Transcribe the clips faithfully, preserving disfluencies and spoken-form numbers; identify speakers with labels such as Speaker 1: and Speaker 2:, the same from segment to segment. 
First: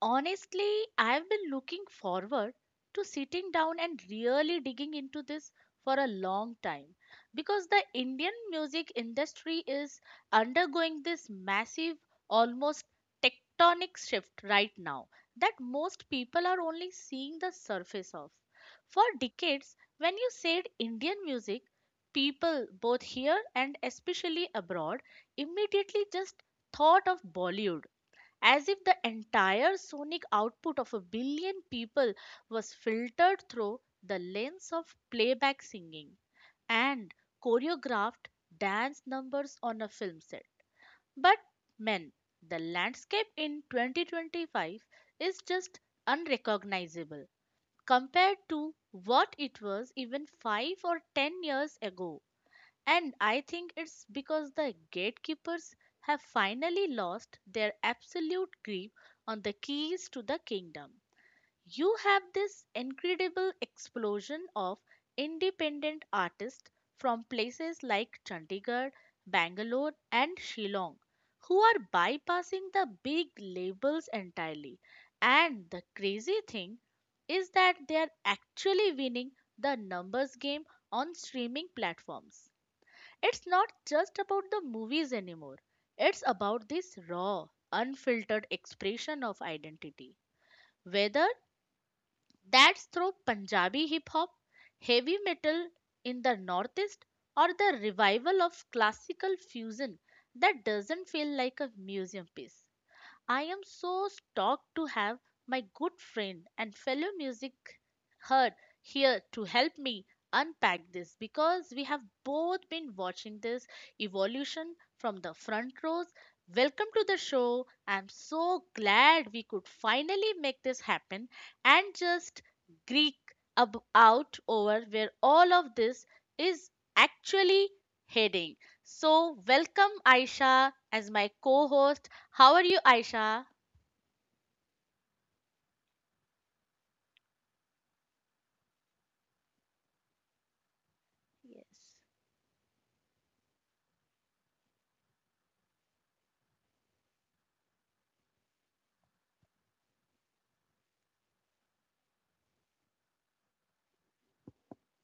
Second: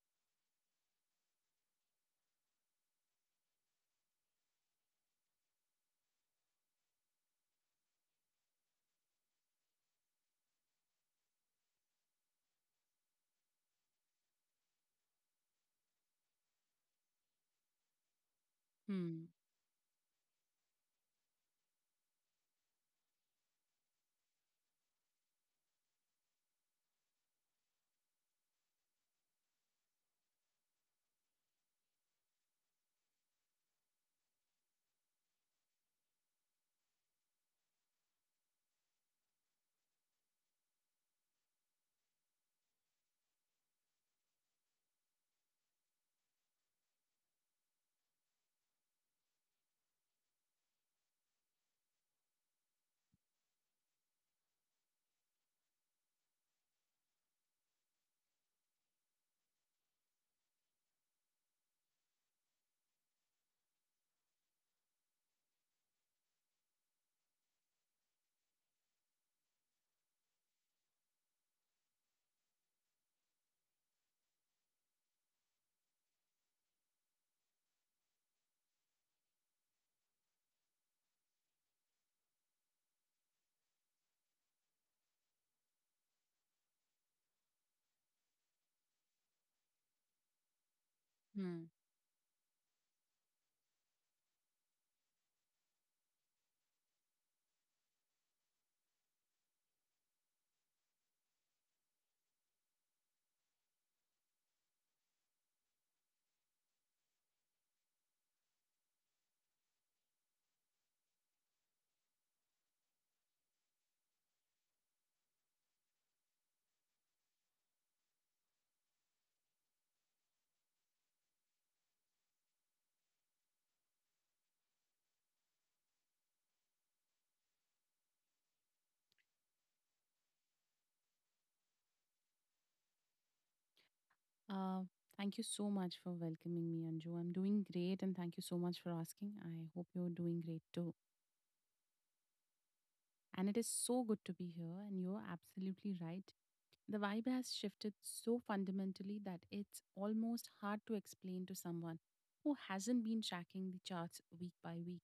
Speaker 1: Honestly, I've been looking forward to sitting down and really digging into this for a long time, because the Indian music industry is undergoing this massive, almost tectonic shift right now that most people are only seeing the surface of. For
Speaker 2: Hmm.
Speaker 1: decades, when you said Indian music, people both here and especially abroad immediately just thought of Bollywood, as if the entire sonic output of a billion people was filtered through the lens of playback singing and choreographed dance numbers on a film set. But, men, the landscape in twenty twenty-five is just unrecognizable compared to what it was even five or ten years ago. And I think it's because the gatekeepers have finally lost their absolute grip on the keys to the kingdom. You have this incredible explosion of independent artists from places like Chandigarh, Bangalore, and Shillong who are bypassing the big labels entirely. And the crazy thing is that they are actually winning the numbers game on streaming platforms. It's not just about the movies anymore. It's about this raw, unfiltered expression of identity. Whether
Speaker 2: Hmm.
Speaker 1: that's through Punjabi hip hop, heavy metal in the Northeast, or the revival of classical fusion that doesn't feel like a museum piece. I am so stoked to have my good friend and fellow music nerd here to help me unpack this, because we have both been watching this evolution from the front rows. Welcome to the show. I'm so glad we could finally make this happen and just Greek ab- out over where all of this is actually heading. So, welcome Aisha as my co host how are you, Aisha?
Speaker 2: Uh, Thank you so much for welcoming me, Anju. I'm doing great, and thank you so much for asking. I hope you're doing great too.
Speaker 1: Yes.
Speaker 2: And it is so good to be here, and you're absolutely right. The vibe has shifted so fundamentally that it's almost hard to explain to someone who hasn't been tracking the charts week by week.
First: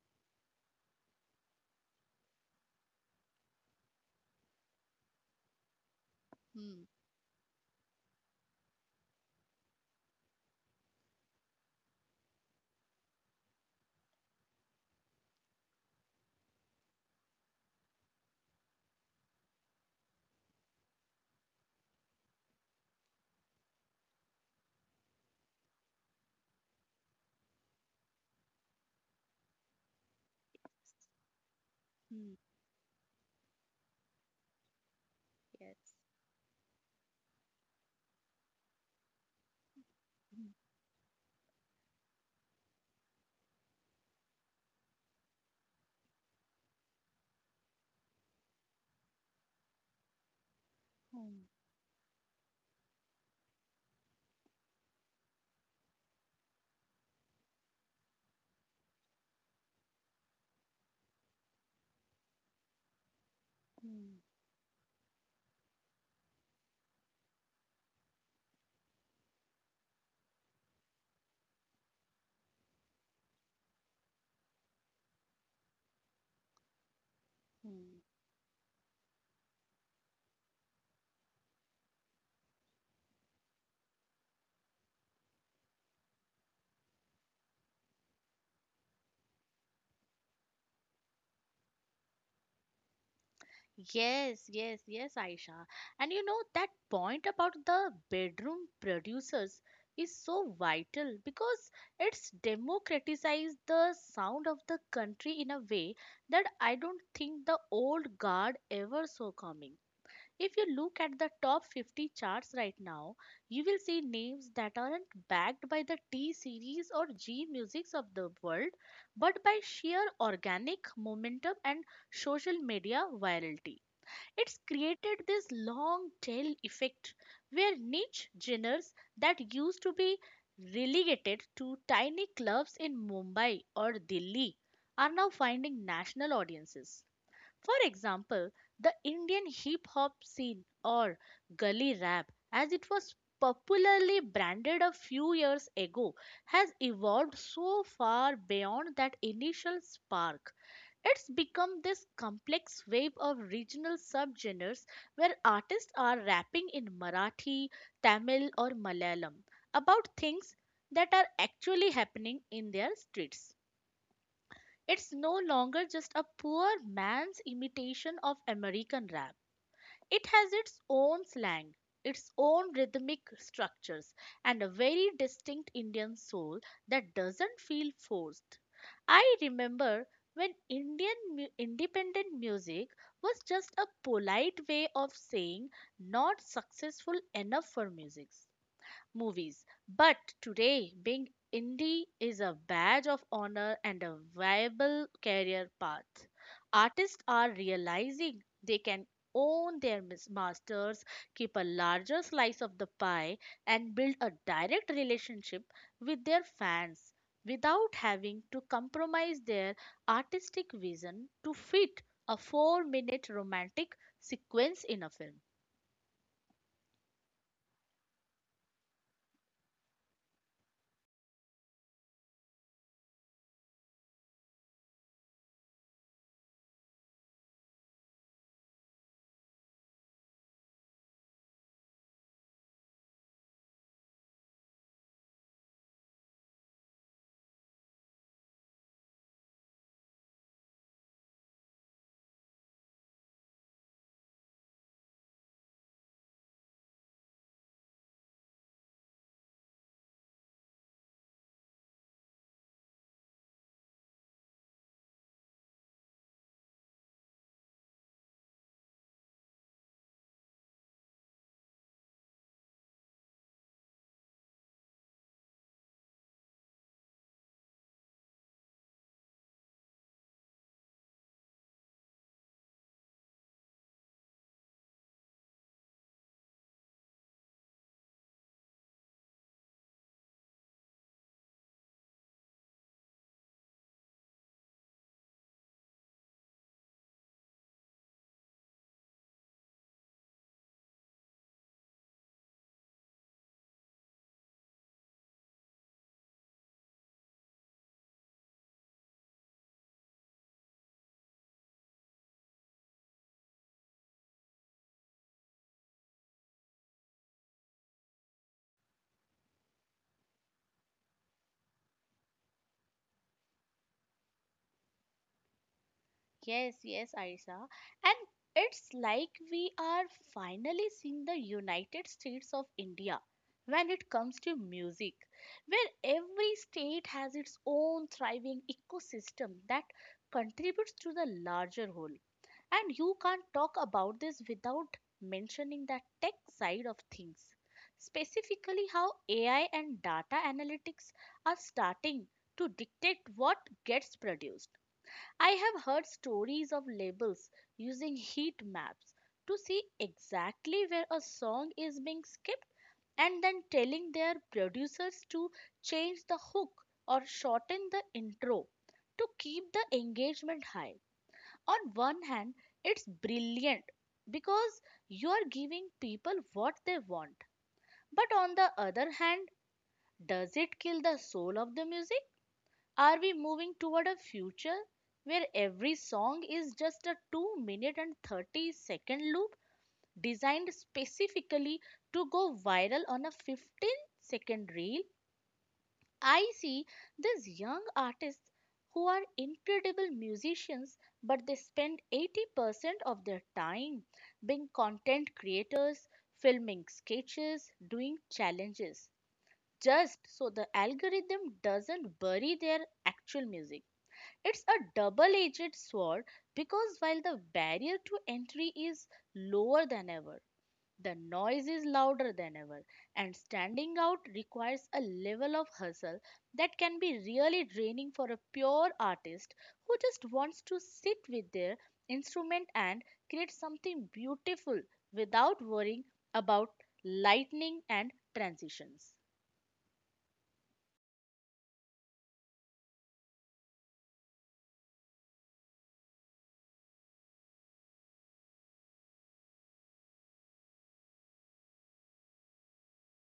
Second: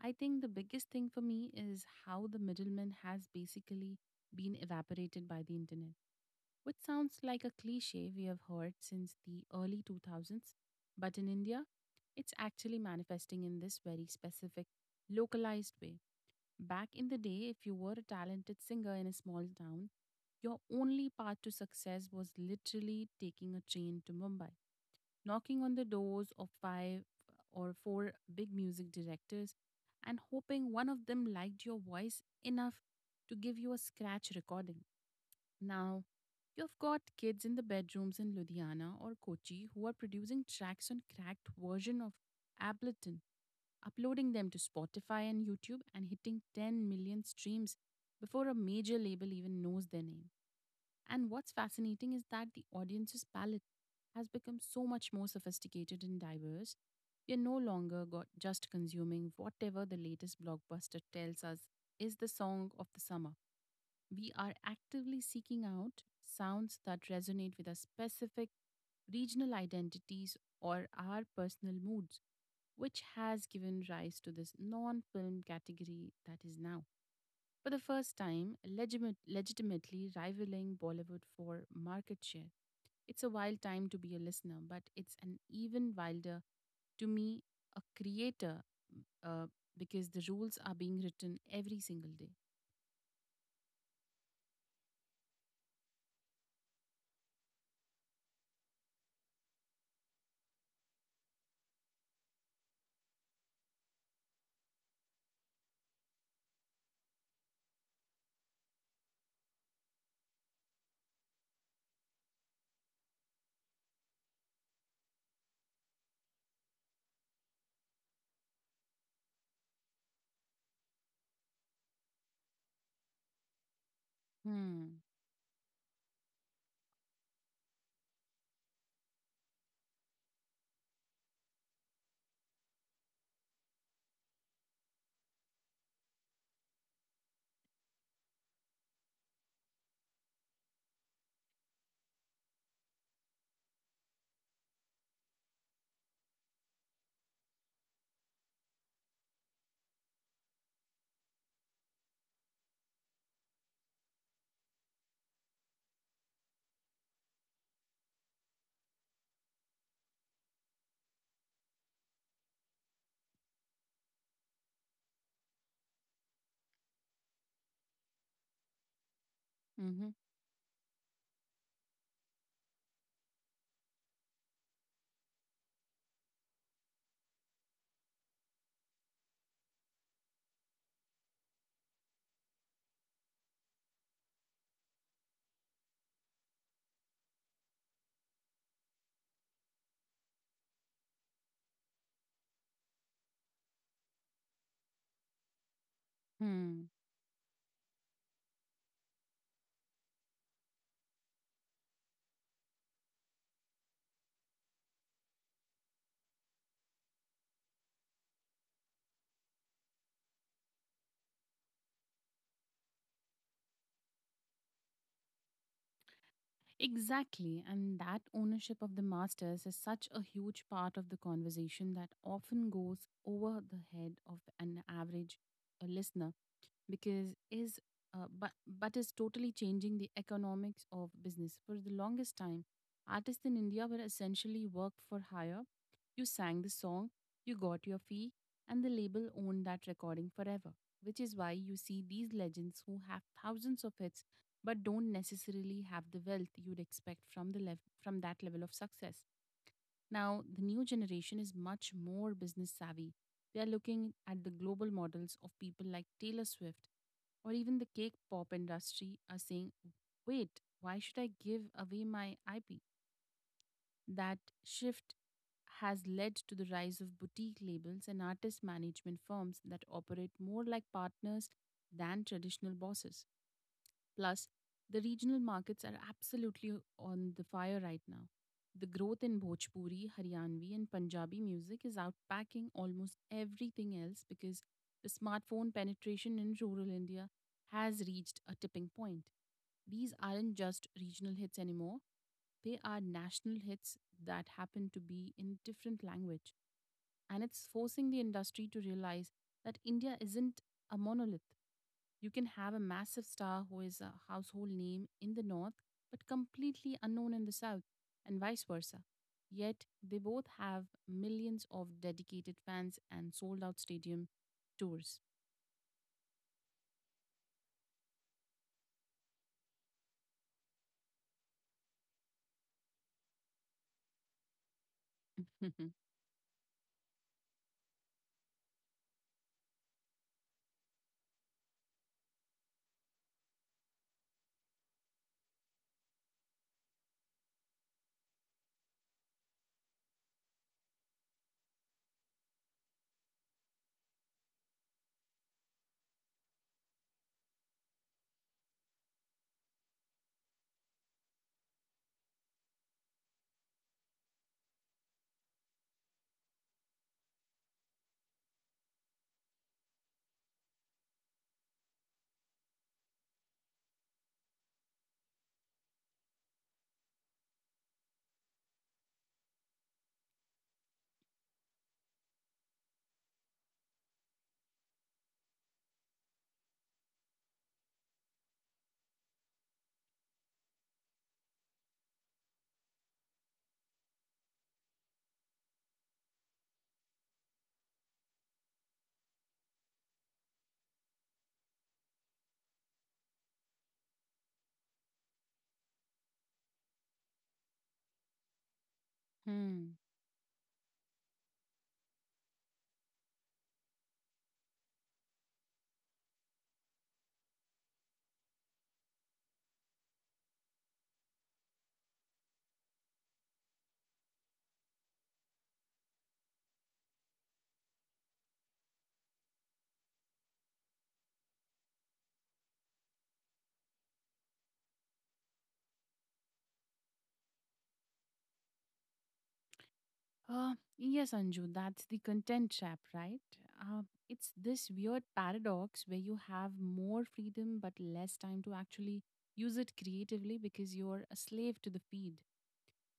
Speaker 2: I think the biggest thing for me is how the middleman has basically been evaporated by the internet, which
Speaker 1: Hmm.
Speaker 2: sounds like a cliche we have heard since the early two thousands, but in India, it's actually manifesting in this very specific, localized way. Back in the day, if you were a talented singer in a small town, your only path to success was literally taking a train to Mumbai, knocking on the doors of five or four big music directors, and hoping one of them liked your voice
Speaker 1: Hmm.
Speaker 2: enough to give you a scratch recording.
Speaker 1: Yes.
Speaker 2: Now, you've got kids in the bedrooms in Ludhiana or Kochi who are producing
Speaker 1: Hmm.
Speaker 2: tracks on cracked version of Ableton, uploading them to Spotify and YouTube and hitting ten million streams before a major label even knows their name. And
Speaker 1: Hmm.
Speaker 2: what's fascinating is that the audience's palette has become so much more sophisticated and diverse. We're no longer got just consuming whatever the latest blockbuster tells us is the song of the summer.
Speaker 1: Hmm.
Speaker 2: We are actively seeking out sounds that resonate with our specific regional identities or our personal moods, which has given rise to this non film category that is now, for the
Speaker 1: Hmm.
Speaker 2: first time, legimate- legitimately rivaling Bollywood for market share. It's a wild time to be a listener, but it's an even wilder to me, a creator, uh, because the rules are being written every single day.
Speaker 1: Yes, yes, yes, Aisha. And you know, that point about the bedroom producers is so vital, because it's democratized the sound of the country in a way that I don't think the old guard ever saw coming. If you look at the top fifty charts right now, you will see names that aren't backed by the T series or G musics of the world, but by sheer organic momentum and social media virality. It's
Speaker 2: Hmm.
Speaker 1: created this long tail effect where niche genres that used to be relegated to tiny clubs in Mumbai or Delhi are now finding national audiences. For example, the Indian hip hop scene, or gully rap, as it was popularly branded a few years ago, has evolved so far beyond that initial spark. It's become this complex wave of regional subgenres where artists are rapping in Marathi, Tamil, or Malayalam about things that are actually happening in their streets. It's no longer just a poor man's imitation of American rap.
Speaker 2: Mm-hmm.
Speaker 1: It has its own slang, its own rhythmic structures, and a very distinct Indian soul that doesn't feel forced. I remember when Indian mu- independent music was just a polite way of saying not successful enough for music movies. But today, being indie is a badge of honor and a viable career path.
Speaker 2: Hmm.
Speaker 1: Artists are realizing they can own their mis- masters, keep a larger slice of the pie, and build a direct relationship with their fans without having to compromise their artistic vision to fit a four minute romantic sequence in a film.
Speaker 2: Exactly, and that ownership of the masters is such a huge part of the conversation that often goes over the head of an average uh, listener, because is uh, but but is totally changing the economics of business. For the longest time, artists in India were essentially work for hire. You sang the song, you got your fee, and the label owned that recording forever, which is why you see these legends who have thousands of hits but don't necessarily have the wealth you'd expect from the lev- from that level of success. Now, the new generation is much more business savvy. They are looking at the global models of people like Taylor Swift or even the cake pop industry are saying, wait, why should I give away my I P? That shift has led to the rise of boutique labels and artist management firms that operate more like partners than traditional bosses. Plus, the regional markets are absolutely on the fire right now. The growth in Bhojpuri, Haryanvi, and Punjabi music is outpacking almost everything else because the smartphone penetration in rural India has reached a tipping point. These aren't just regional hits anymore, they are national hits that happen to be in different language, and it's forcing the industry to realize that india isn't a monolith. You can have a massive star who is a household name in the North but completely unknown in the South, and vice versa. Yet they both have millions of dedicated fans and sold out stadium tours.
Speaker 1: Yes, yes, Arisa. And it's like we are finally seeing the United States of India when it comes to music, where every state has its own thriving ecosystem that contributes to the larger whole. And you can't talk about this without mentioning the tech side of things, specifically how A I and data analytics are starting to dictate what gets produced. I have heard stories of labels using heat maps to see exactly where a song is being skipped and then telling their producers to change the hook or shorten the intro to keep the engagement high. On one hand, it's brilliant because you are giving people what they want. But on the other hand, does it kill the soul of the music? Are we moving toward a future where every song is just a two minute and thirty second loop designed specifically to go viral on a fifteen second reel? I see these young artists who are incredible musicians, but they spend eighty percent of their time being content creators, filming sketches, doing challenges
Speaker 2: Hmm.
Speaker 1: just so the algorithm doesn't bury their actual music. It's a double edged sword, because while the barrier to entry is lower than ever, the noise is louder than ever, and standing out requires a level of hustle that can be really draining for a pure artist who just wants to sit with their instrument and create something beautiful without worrying about lightning and transitions.
Speaker 2: Uh, yes, Anju, that's the content trap, right? Uh, it's this weird paradox where you have more freedom but less time to actually use it creatively because you're a slave to the feed.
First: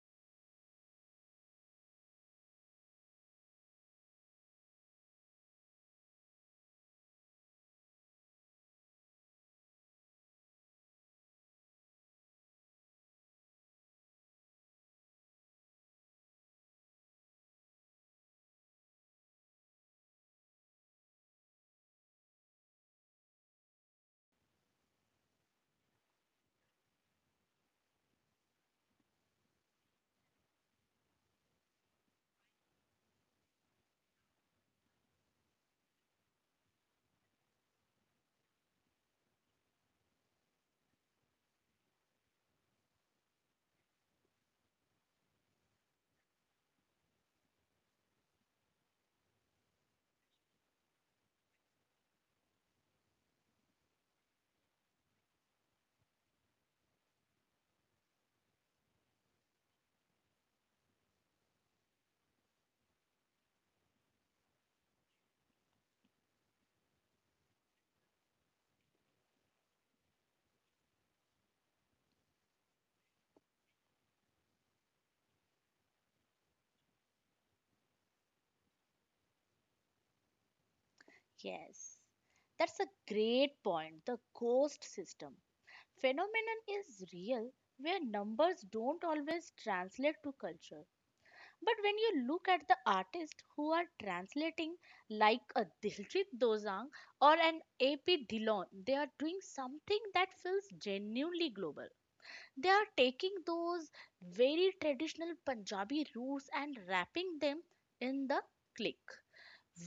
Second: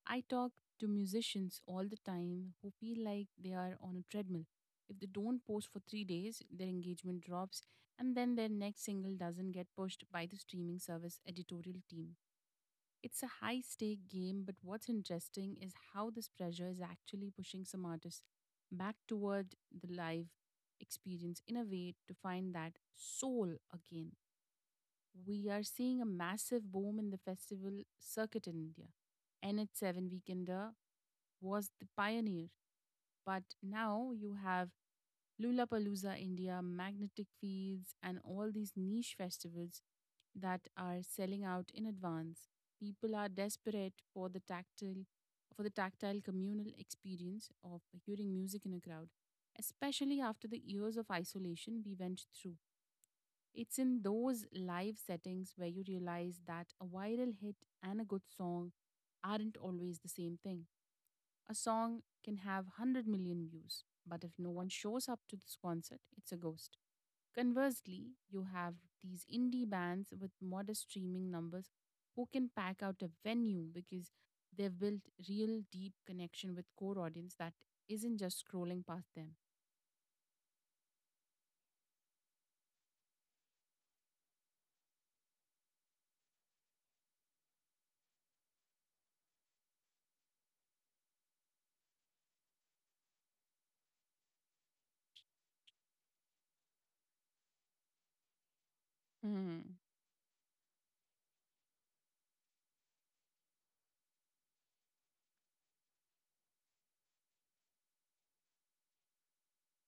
Speaker 2: I talk to musicians all the time who feel like they are on a treadmill. If they don't post for three days, their engagement drops, and then their next single doesn't get pushed by the streaming service editorial team. It's a high stake game, but what's interesting is how this pressure is actually pushing some artists back toward the live experience in a way to find that soul again. We are seeing a massive boom in the festival circuit in India. N H seven Weekender was the pioneer. But now you have Lollapalooza India, Magnetic Fields, and all these niche festivals that are selling out in advance. People are desperate for the tactile for the tactile communal experience of hearing music in a crowd, especially after the years of isolation we went through. It's in those live settings where you realize that a viral hit and a good song aren't always the same thing. A song can have one hundred million views, but if no one shows up to this concert, it's a ghost. Conversely, you have these indie bands with modest streaming numbers who can pack out a venue because they've built real deep connection with core audience that isn't just scrolling past them.
Speaker 1: Yes. That's a great point. The ghost system phenomenon is real, where numbers don't always translate to culture. But when you look at the artists who are translating, like a Diljit Dosanjh or an AP Dhillon, they are doing
Speaker 2: Hmm.
Speaker 1: something that feels genuinely global. They are taking those very traditional Punjabi roots and wrapping them in the click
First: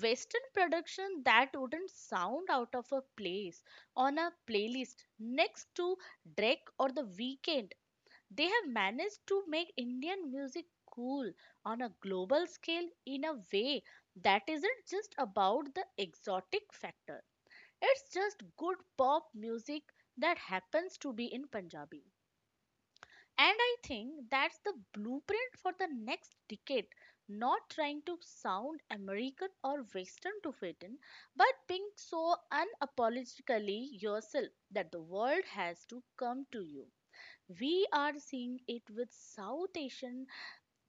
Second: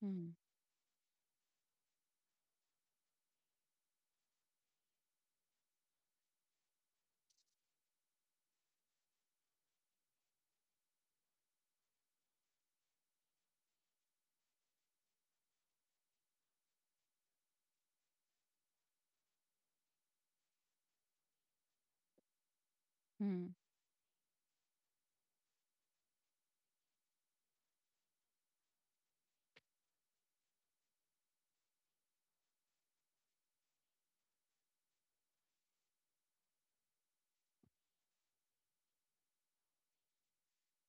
Speaker 2: Hmm.
Speaker 1: production that wouldn't sound out of a place on a playlist next to Drake or The Weeknd. They have managed to make Indian music cool on a global scale in a way that isn't just about the exotic factor. It's just good pop music that happens to be in Punjabi.
Speaker 2: Hmm.
Speaker 1: And I think that's the blueprint for the next decade. Not trying to sound American or Western to fit in, but being so unapologetically yourself that the world has to come to you. We are seeing it with South Asian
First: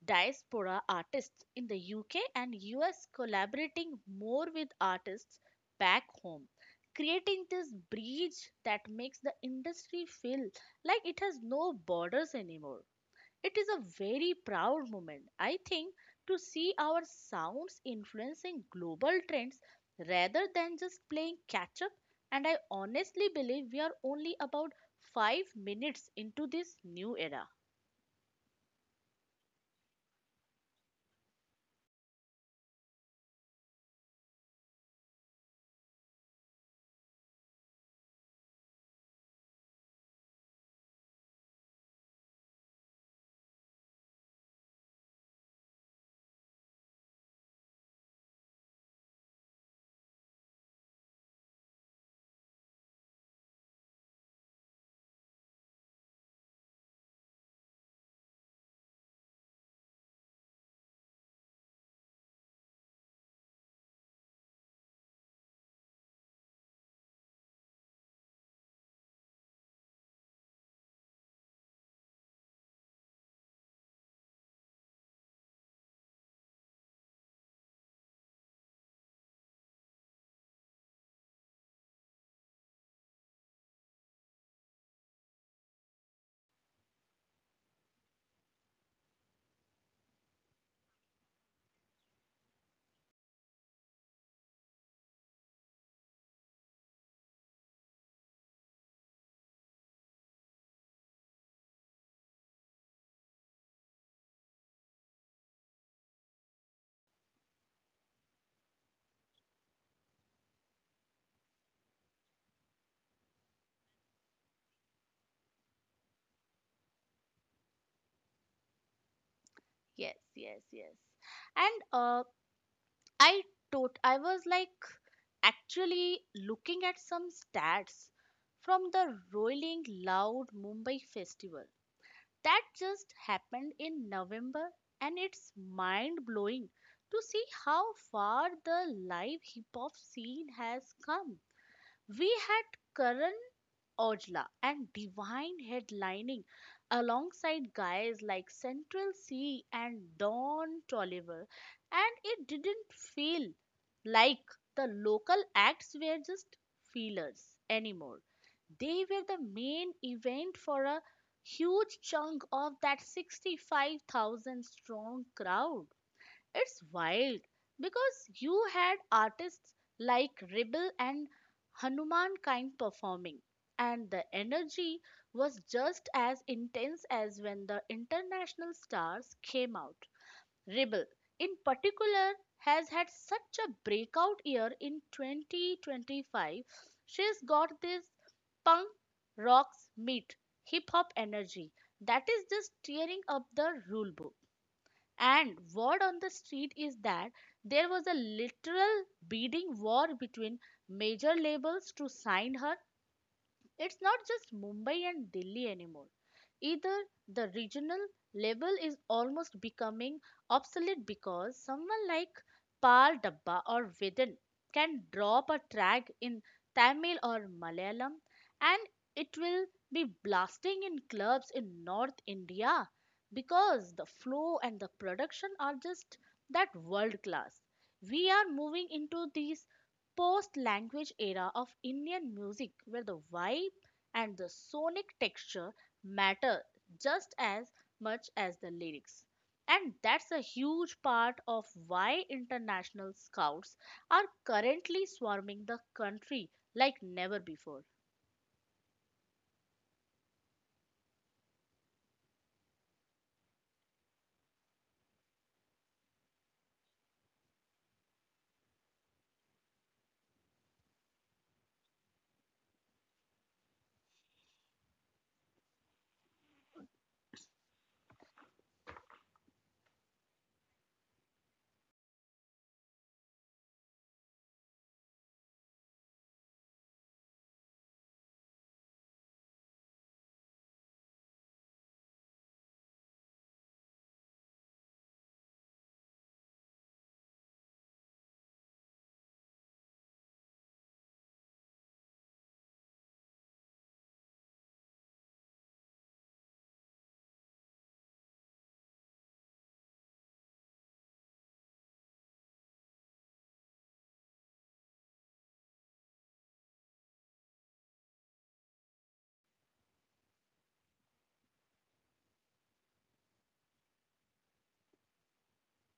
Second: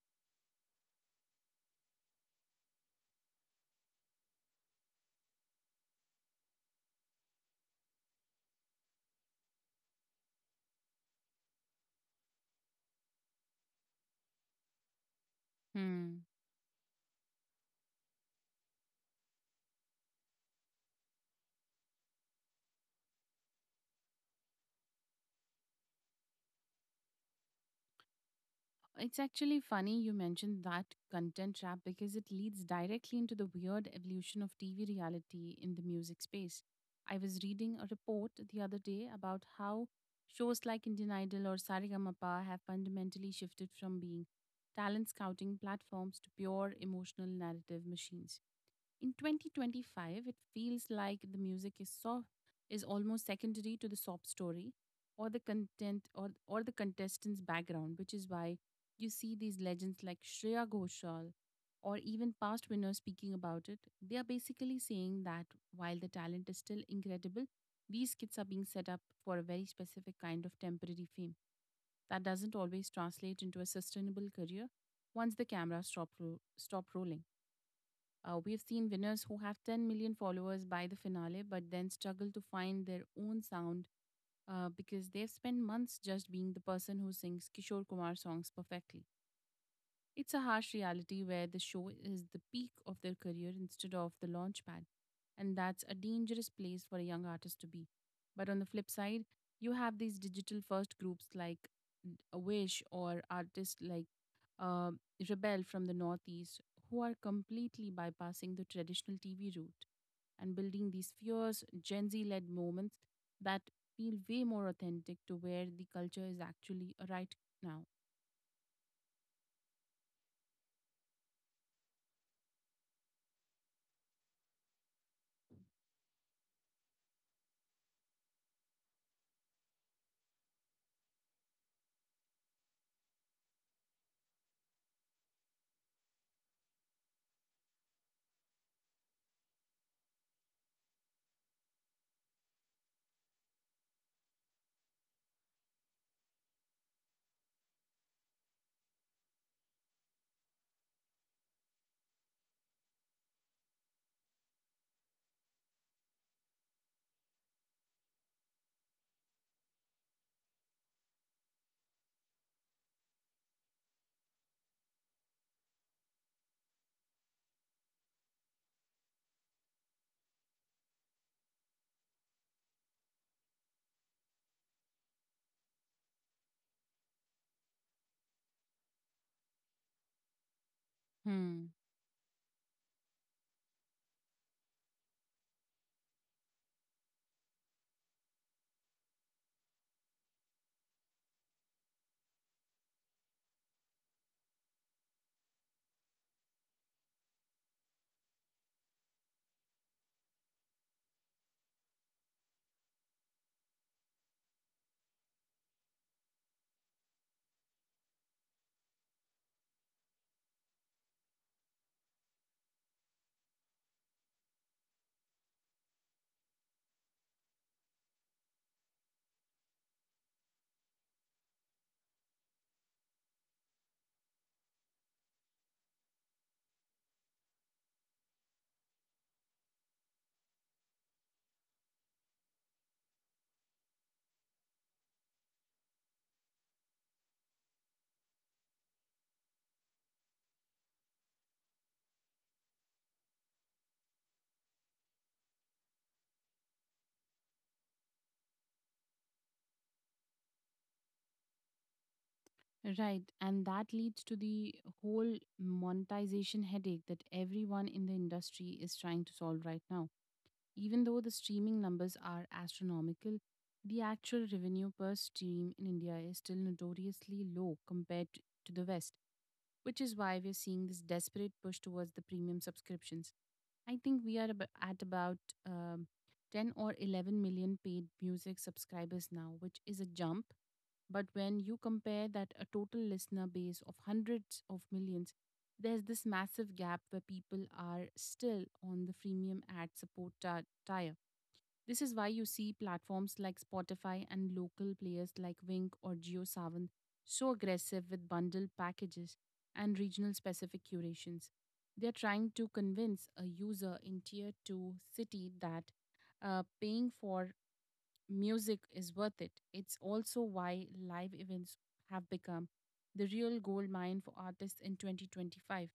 Speaker 1: diaspora artists in the U K and U S collaborating more with artists back home, creating this bridge that makes the industry feel like it has no borders anymore. It is a very proud moment, I think,
Speaker 2: Hmm.
Speaker 1: to see our sounds influencing global trends rather than just playing catch up. And I honestly believe we are only about five minutes into this new era.
Speaker 2: It's actually funny you mentioned that content trap because it leads directly into the weird evolution of T V reality in the music space. I was reading a report the other day about how shows like Indian Idol or Saregama have fundamentally shifted from being talent scouting platforms to pure emotional narrative machines. In twenty twenty-five, it feels like the music is so is almost secondary to the sob story or the content or or the contestant's background, which is why you see these legends like Shreya Ghoshal or even past winners speaking about it. They are basically saying that while the talent is still incredible, these kids are being set up for a very specific kind of temporary fame that doesn't always translate into a sustainable career once the cameras stop, ro- stop rolling. Uh, we've seen winners who have ten million followers by the finale, but then struggle to find their own sound uh, because they've spent months just being the person who sings Kishore Kumar songs perfectly. It's a harsh reality where the show is the peak of their career instead of the launch pad, and that's a dangerous place for a young artist to be. But on the flip side, you have these digital first groups like n- a Wish or artists like uh, Rebel from the Northeast who are completely bypassing the traditional T V route and building these fierce Gen Z led moments that feel way more authentic to where the culture is actually right now.
Speaker 1: Yes, yes, yes. And uh, I tot I was like actually looking at some stats from the Rolling Loud Mumbai Festival that just happened in November, and it's mind blowing to see how far the live hip hop scene has come. We had Karan Ojla and Divine headlining alongside guys like Central C and Don Tolliver, and it didn't feel like the local acts were just feelers anymore. They were the main event for a huge chunk of that sixty-five thousand strong crowd. It's wild because you had artists like Rebel and Hanuman kind performing, and the energy was just as intense as when the international stars came out. Rebel, in
Speaker 2: Hmm.
Speaker 1: particular, has had such a breakout year in twenty twenty-five. She's got this punk rocks meet hip hop energy that is just tearing up the rulebook. And word on the street is that there was a literal bidding war between major labels to sign her. It's not just Mumbai and Delhi anymore. Either the regional label is almost becoming obsolete, because someone like Pal Dabba or Vedan can drop a track in Tamil or Malayalam and it will be blasting in clubs in North India because the flow and the production are just that world class. We are moving into these post language era of Indian music where the vibe and the sonic texture matter just as much as the lyrics. And that's a huge part of why international scouts are currently swarming the country like never before.
Speaker 2: Right, and that leads to the whole monetization headache that everyone in the industry is trying to solve right now. Even though the streaming numbers are astronomical, the actual revenue per stream in India is still notoriously low compared t- to the West, which is why we're seeing this desperate push towards the premium subscriptions. I think we are ab- at about um, ten or eleven million paid music subscribers now, which is a jump, but when you compare that a total listener base of hundreds of millions, there's this massive gap where people are still on the freemium ad support ti- tier. This is why you see platforms like Spotify and local players like Wink or JioSaavn so aggressive with bundle packages and regional specific curations. They're trying to convince a user in tier two city that uh, paying for music is worth it. It's also why live events have become the real gold mine for artists in twenty twenty-five.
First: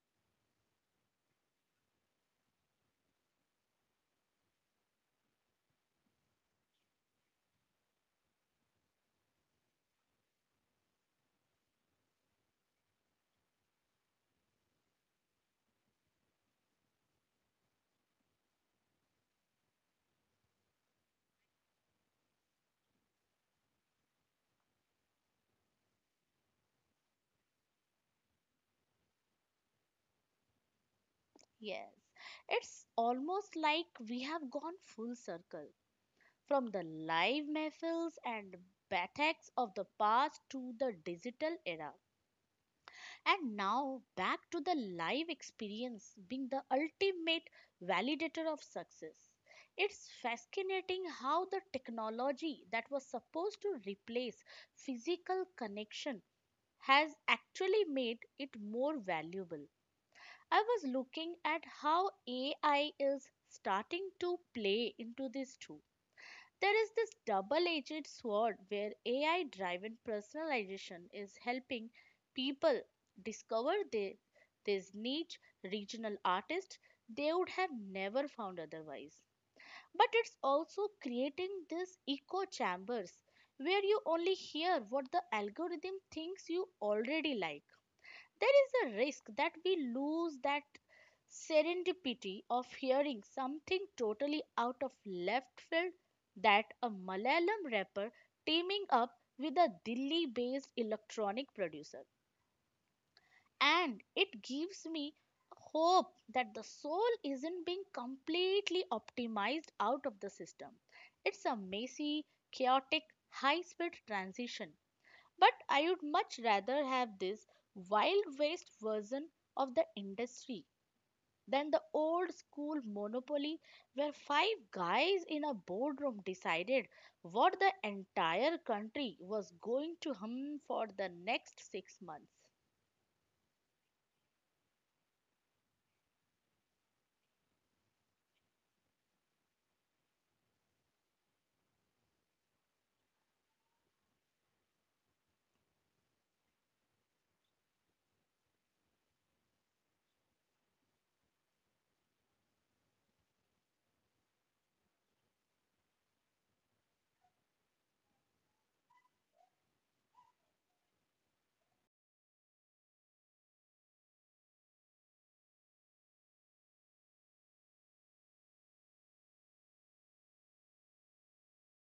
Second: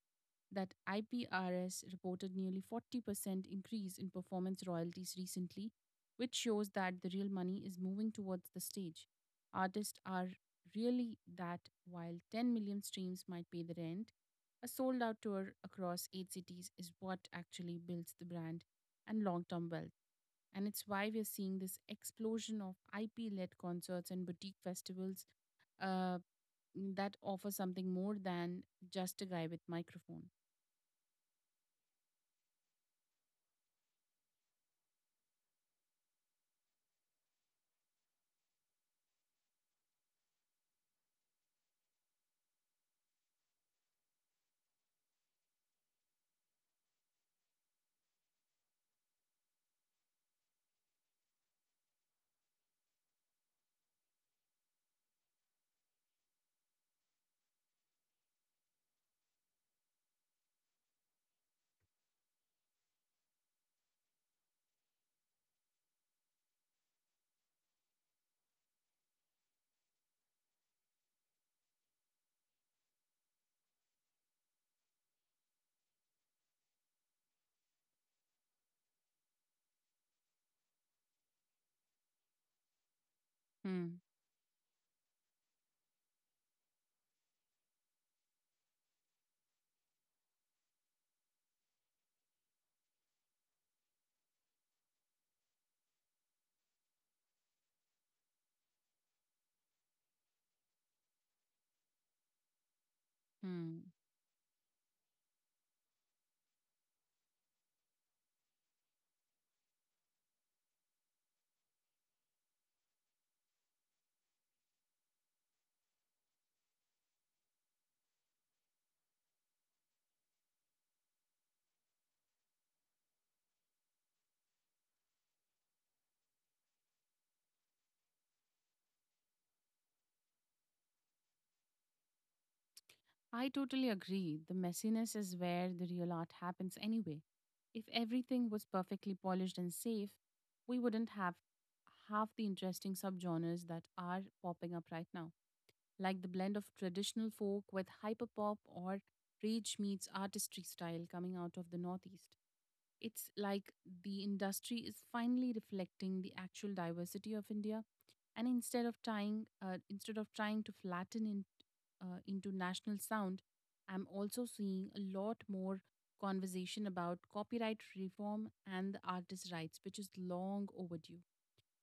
Speaker 2: That I P R S reported nearly forty percent increase in performance royalties recently, which shows that the real money is moving towards the stage. Artists are really that while ten million streams might pay the rent, a sold out tour across eight cities is what actually builds the brand and long term wealth. And it's why we're seeing this explosion of I P led concerts and boutique festivals uh, that offer something more than just a guy with microphone.
Speaker 1: Yes, it's almost like we have gone full circle from the live mehfils and bataks of the past to the digital era, and now back to the live experience being the ultimate validator of success. It's fascinating how the technology that was supposed to replace physical connection has actually made it more valuable. I was looking at how A I is starting to play into this too. There is this double edged sword where A I driven personalization is helping people discover the, these niche regional artists they would have never found otherwise. But it's also creating these echo chambers where you
Speaker 2: Hmm.
Speaker 1: only hear what the algorithm thinks you already like. There is a risk that we lose that serendipity of hearing something totally out of left field, that a Malayalam rapper teaming up with a Delhi based electronic producer.
Speaker 2: Hmm.
Speaker 1: And it gives me hope that the soul isn't being completely optimized out of the system. It's a messy, chaotic, high speed transition, but I would much rather have this wild west version of the industry than the old school monopoly where five guys in a boardroom decided what the entire country was going to hum for the next six months.
Speaker 2: I totally agree. The messiness is where the real art happens anyway. If everything was perfectly polished and safe, we wouldn't have half the interesting subgenres that are popping up right now, like the blend of traditional folk with hyperpop or rage meets artistry style coming out of the Northeast. It's like the industry is finally reflecting the actual diversity of India, and instead of trying, uh, instead of trying to flatten in, uh, into national sound. I'm also seeing a lot more conversation about copyright reform and the artist rights, which is long overdue.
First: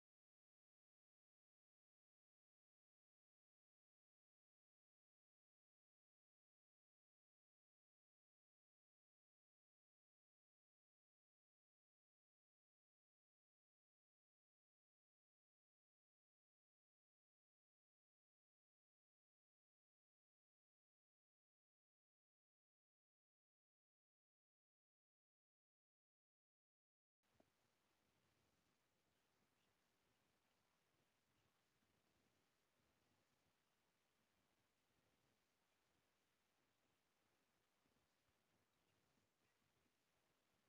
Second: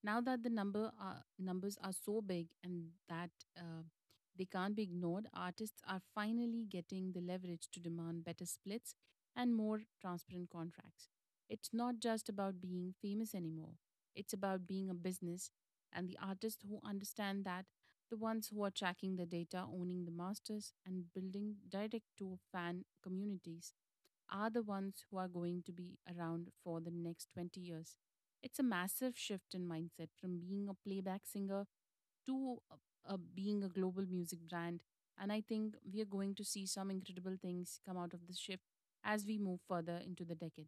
Speaker 2: Now that the number are, numbers are so big and that uh, they can't be ignored, artists are finally getting the leverage to demand better splits and more transparent contracts. It's not just about being famous anymore, it's about being a business, and the artists who understand that, the ones who are tracking the data, owning the masters, and building direct to fan communities, are the ones who are going to be around for the next twenty years. It's a massive shift in mindset from being a playback singer to uh, uh, being a global music brand. And I think we are going to see some incredible things come out of this shift as we move further into the decade.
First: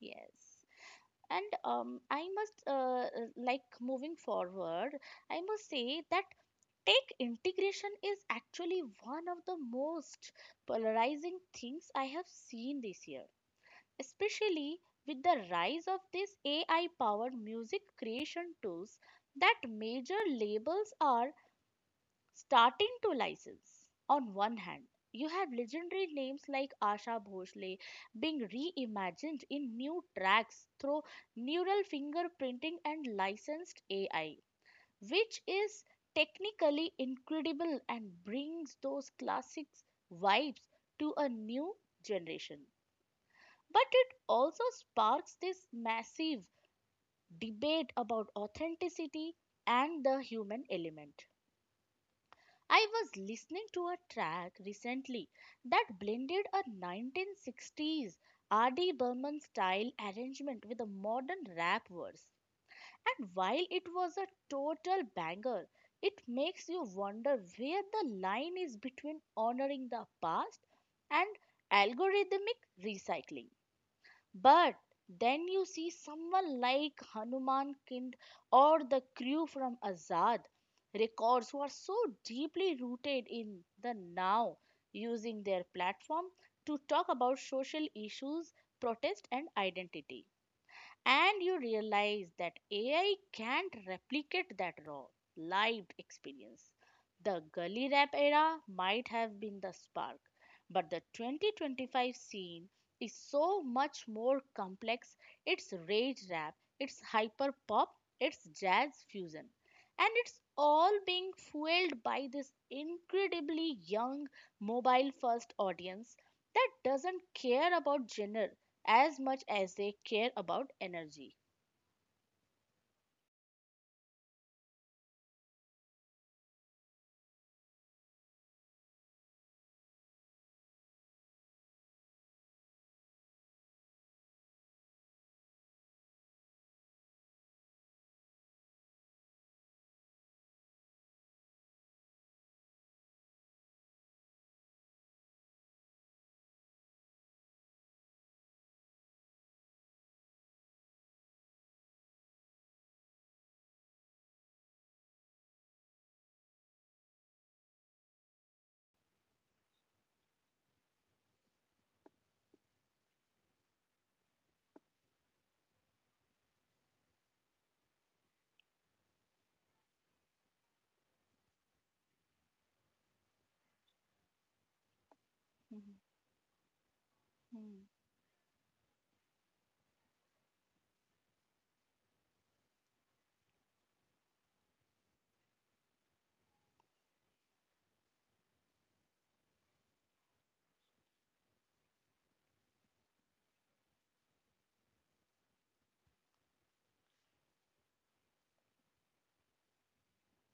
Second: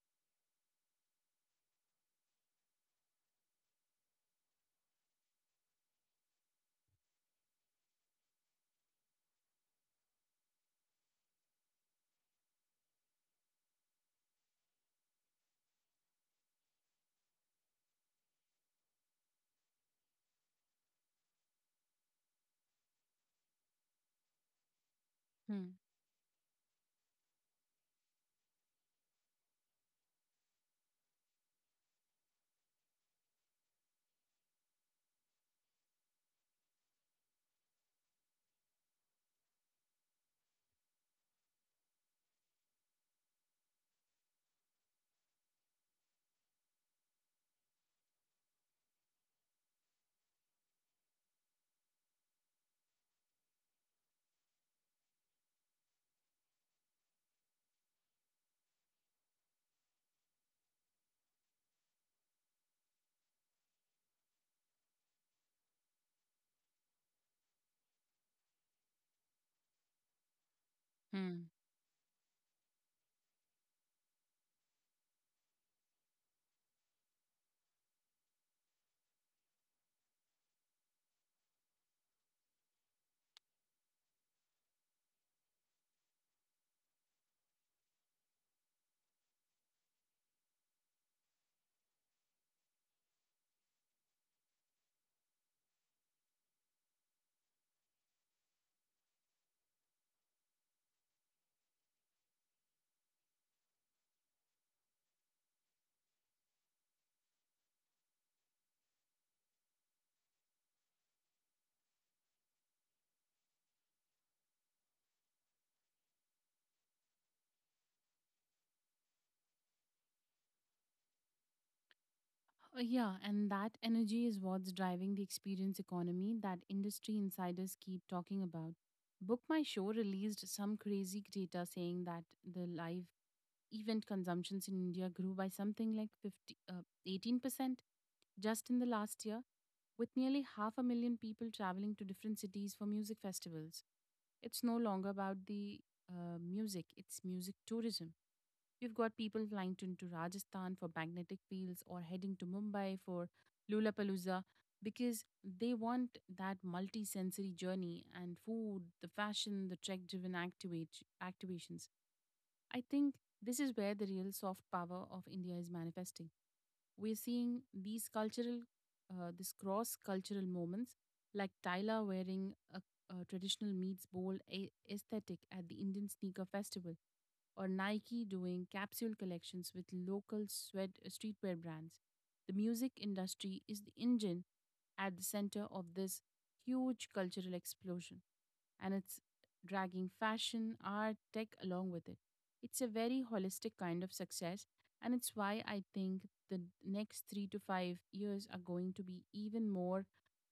Speaker 1: Yes. And um, I must, uh, uh, like, moving forward, I must say that tech integration is actually one of the most polarizing things I have seen this year. Especially with the rise of these A I powered music creation tools that major labels are starting to license. On one hand, you have
Speaker 2: Hmm.
Speaker 1: legendary names like Asha Bhosle being reimagined in new tracks through neural fingerprinting and licensed A I, which is technically incredible and brings those classics vibes to a new generation. But it also sparks this massive debate about authenticity and the human element. I was listening to a track recently that blended a nineteen sixties R D. Burman style arrangement with a modern rap verse. And while it was a total banger, it makes you wonder where the line is between honoring the past and
Speaker 2: Hmm.
Speaker 1: algorithmic recycling. But then you see someone like Hanuman Kind or the crew from Azad records who are so deeply rooted in the now, using their platform to talk about social issues, protest, and identity, and you realize that A I can't replicate that raw, live experience. The gully rap era might have been the spark, but the twenty twenty-five scene is so much more complex. It's rage rap, it's hyper pop, it's jazz fusion, and it's all being fueled by this incredibly young mobile first audience that doesn't care about genre as much as they care about energy.
Speaker 2: Uh, Yeah, and that energy is what's driving the experience economy that industry insiders keep talking about. Book My Show released some crazy data saying that the live event consumptions in India grew by something like fifty, uh, eighteen percent just in the last year, with nearly half a million people traveling to different cities for music festivals. It's no longer about the uh, music, it's music tourism. You've got people flying to, to Rajasthan for magnetic fields or heading to Mumbai for Lulapalooza because they want that multi-sensory journey and food, the fashion, the trek-driven activate activations. I think this is where the real soft power of India is manifesting. We're seeing these cultural, uh, this cross cultural moments, like Tyla wearing a, a traditional meets bowl a- aesthetic at the
Speaker 1: Mhm.
Speaker 2: Indian Sneaker Festival, or
Speaker 1: Mhm.
Speaker 2: Nike doing capsule collections with local sweat, uh, streetwear brands. The music industry is the engine at the center of this huge cultural explosion, and it's dragging fashion, art, tech along with it. It's a very holistic kind of success, and it's why I think the next three to five years are going to be even more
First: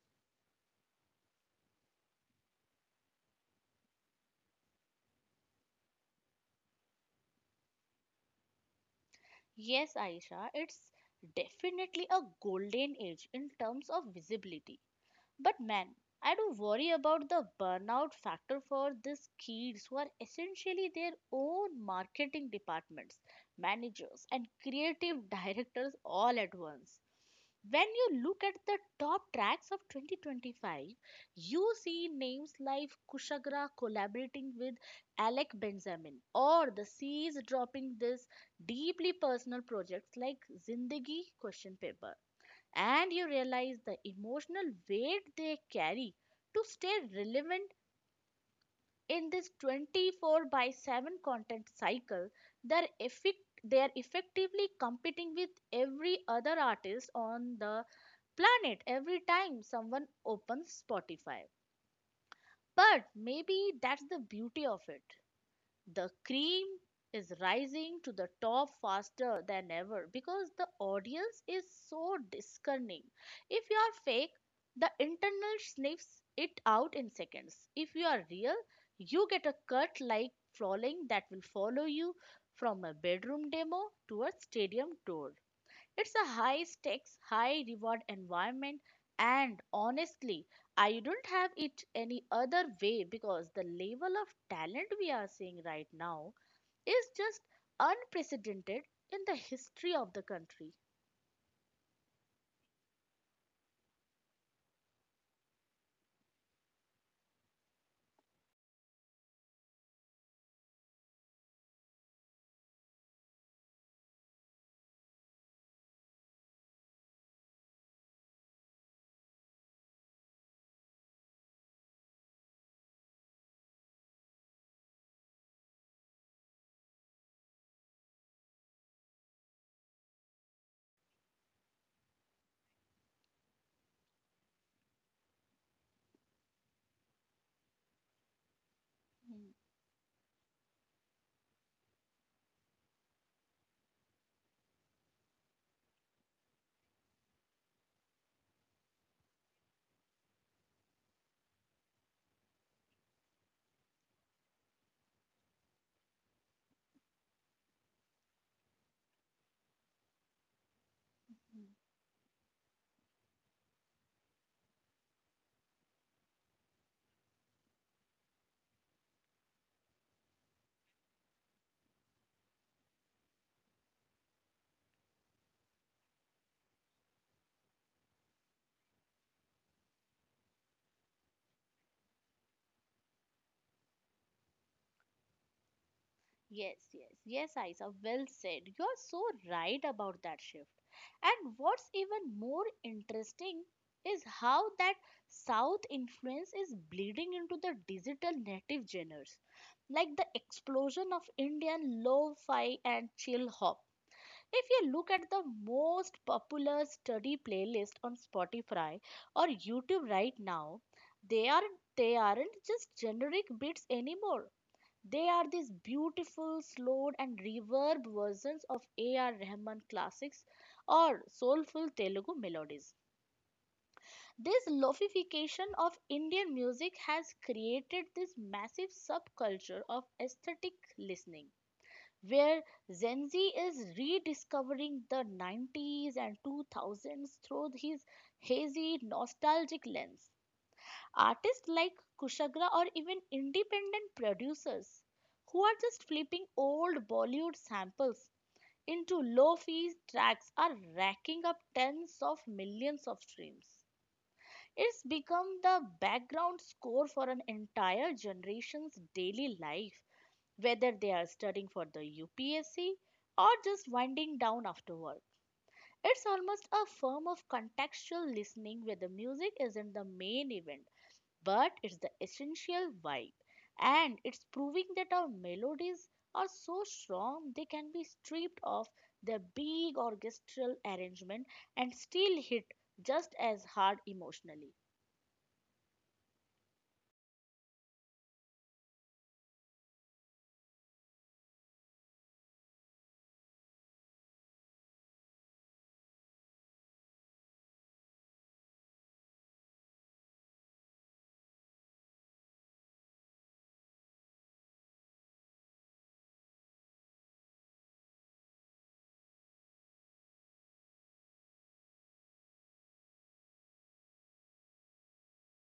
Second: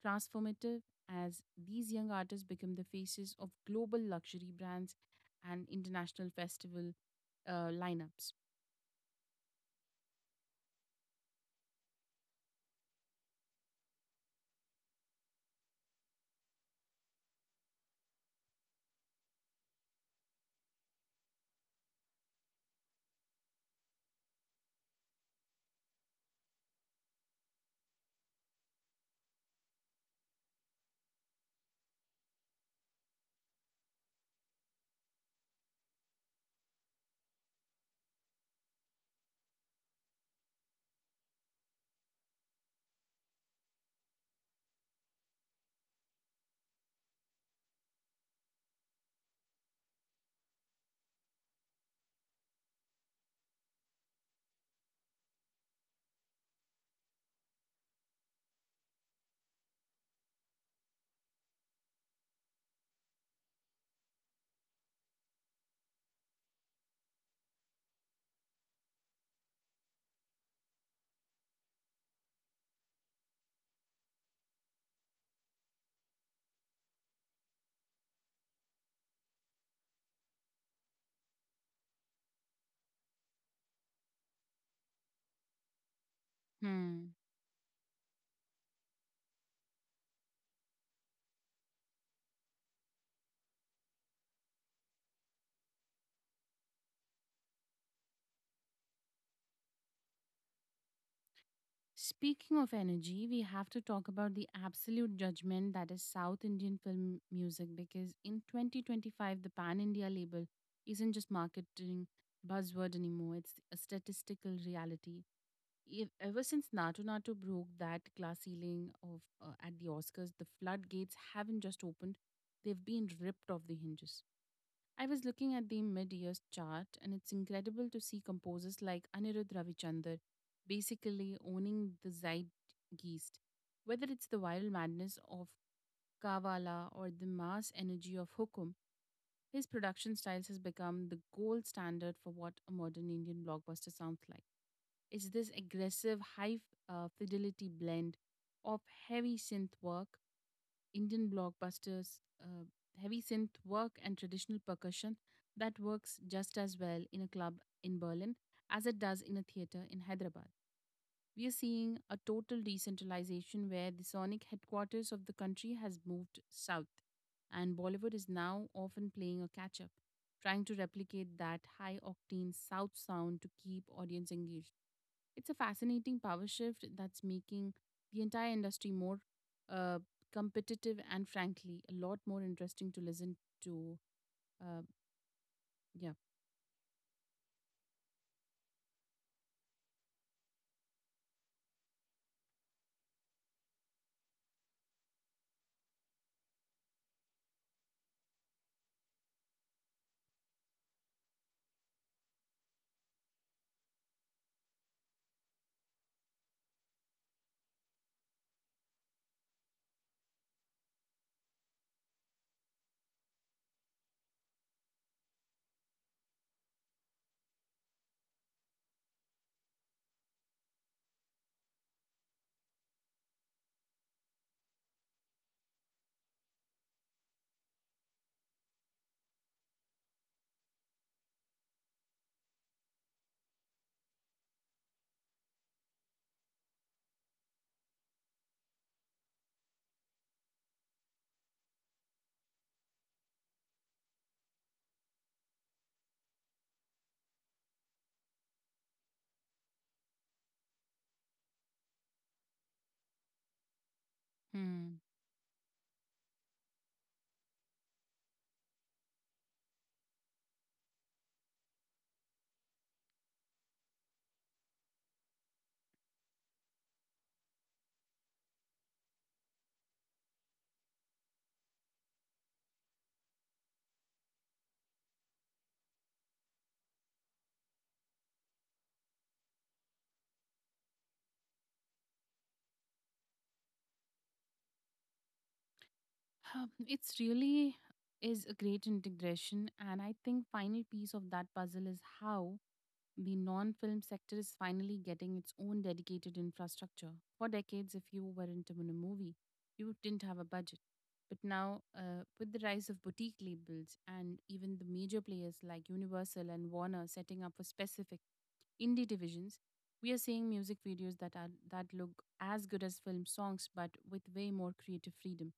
Speaker 2: transformative as these young artists become the faces of global luxury brands and international festival uh, lineups.
Speaker 1: Yes, Aisha, it's definitely a golden age in terms of visibility. But man, I do worry about the burnout factor for these kids who are essentially their own marketing departments, managers, and creative directors all at once. When you look at the top tracks of twenty twenty-five, you see names like Kushagra collaborating with Alec Benjamin or the C's dropping this deeply personal projects like Zindagi question paper. And you realize the emotional weight they carry to stay relevant in this twenty-four by seven content cycle. They're, effect- they're effectively competing with every other artist on the planet every time someone opens Spotify. But maybe that's the beauty of it. The cream is rising to the top faster than ever because the audience is so discerning. If you are fake, the internal sniffs it out in seconds. If you are real, you get a cut like flowing that will follow you from a bedroom demo to a stadium tour. It's a high
Speaker 2: Hmm.
Speaker 1: stakes, high reward environment, and honestly, I don't have it any other way because the level of talent we are seeing right now is just unprecedented in the history of the country.
Speaker 2: Speaking of energy, we have to talk about the absolute judgment that is South Indian film music because in twenty twenty-five, the Pan India label isn't just marketing buzzword anymore, it's a statistical reality. Ev- Ever since Natu Natu broke that glass ceiling of uh, at the Oscars, the floodgates haven't just opened; they've been ripped off the hinges. I was looking at the mid-years chart, and it's incredible to see composers like Anirudh Ravichander basically owning the zeitgeist, whether it's the viral madness of Kavala or the mass energy of Hukum,
Speaker 1: Mm,
Speaker 2: his production styles has become the gold standard for what a modern Indian blockbuster sounds like. It's this aggressive, high uh, fidelity blend of heavy synth work Indian blockbusters, uh, heavy synth work, and traditional percussion that works just as well in a club in Berlin as it does in a theater in Hyderabad. We are
Speaker 1: mm.
Speaker 2: seeing a total decentralization where the sonic headquarters of the country has moved south, and Bollywood is now often playing a catch up, trying to replicate that high octane south sound to keep audience engaged. It's a fascinating power shift that's making the entire industry more uh, competitive and, frankly, a lot more interesting to listen to. Uh, yeah.
Speaker 1: Yes, yes, yes, Isa, well said. You're so right about that shift. And what's even more interesting is how that South influence is bleeding into the digital native genres, like the explosion of Indian lo-fi and chill hop. If you look at the most popular study playlist on Spotify or YouTube right now, they aren't they aren't just generic beats anymore. They are these beautiful, slowed and reverb versions of A R. Rahman classics or soulful Telugu melodies. This lofification of Indian music has created this massive subculture of aesthetic listening, where Gen Z is rediscovering the nineties and two thousands through his hazy, nostalgic lens. Artists like Kushagra or even independent producers who are just flipping old Bollywood samples into low fee tracks are racking up tens of millions of streams.
Speaker 2: Hmm.
Speaker 1: It's become the background score for an entire generation's daily life, whether they are studying for the U P S C or just winding down after work. It's almost a form of contextual listening where the music isn't the main event, but it's the essential vibe, and it's proving that our melodies are so strong they can be stripped of their big orchestral arrangement and still hit just as hard emotionally.
Speaker 2: Um, it's really is a great integration, and I think final piece of that puzzle is how the non-film sector is finally getting its own dedicated infrastructure. For decades, if you were into a movie, you didn't have a budget. But now, uh, with the rise of boutique labels and even the major players like Universal and Warner setting up for specific indie divisions, we are seeing music videos that are that look as good as film songs, but with way more creative freedom.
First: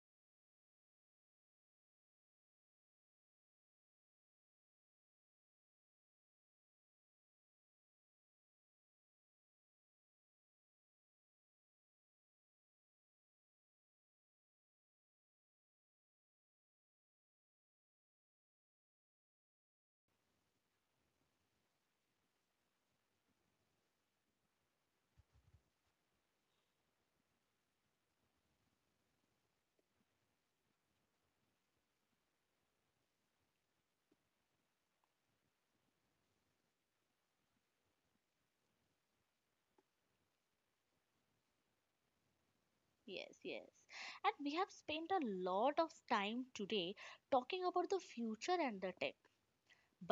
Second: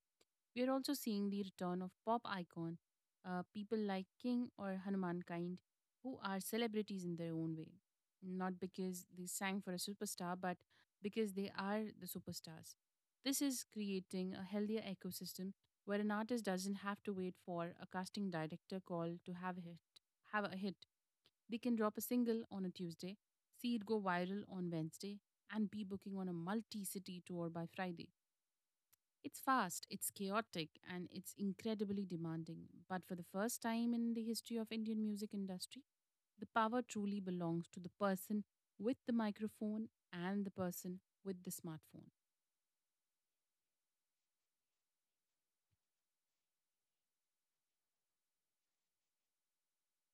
Speaker 2: We are also seeing the return of pop icon, uh, people like King or Hanuman Kind, who are celebrities in their own way. Not because they sang for a superstar, but because they are the superstars. This is creating a healthier ecosystem where an artist doesn't have to wait for a casting director call to have a hit. Have a hit. They can drop a single on a Tuesday, see it go viral on Wednesday, and be booking on a multi-city tour by Friday. It's fast, it's chaotic, and it's incredibly demanding. But for the first time in the history of Indian music industry, the power truly belongs to the person with the microphone and the person with the smartphone.
Speaker 1: Yes, yes, and we have spent a lot of time today talking about the future and the tech,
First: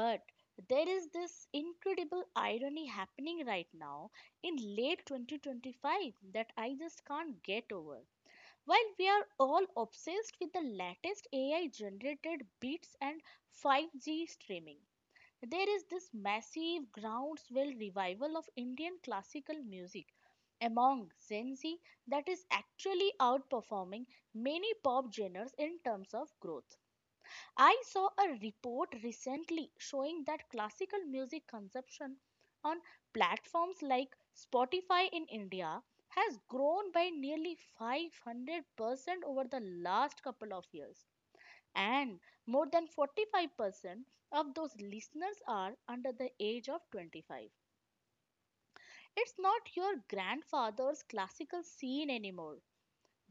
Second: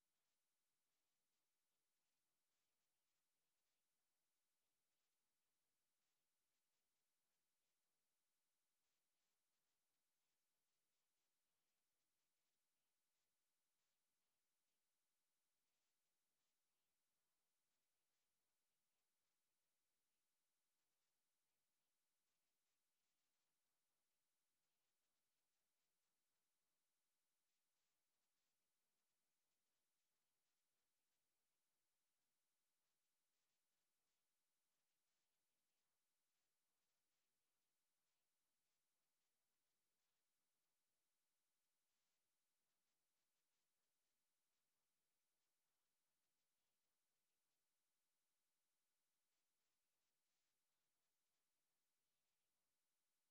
Speaker 1: but there is this incredible irony happening right now in late twenty twenty-five that I just can't get over. While we are all obsessed with the latest A I generated beats and five G streaming, there is this massive groundswell revival of Indian classical music among Gen Z that is actually outperforming many pop genres in terms of growth. I saw a report recently showing that classical music consumption on platforms like Spotify in India has grown by nearly five hundred percent over the last couple of years. And more than forty-five percent of those listeners are under the age of twenty-five. It's not your grandfather's classical scene anymore.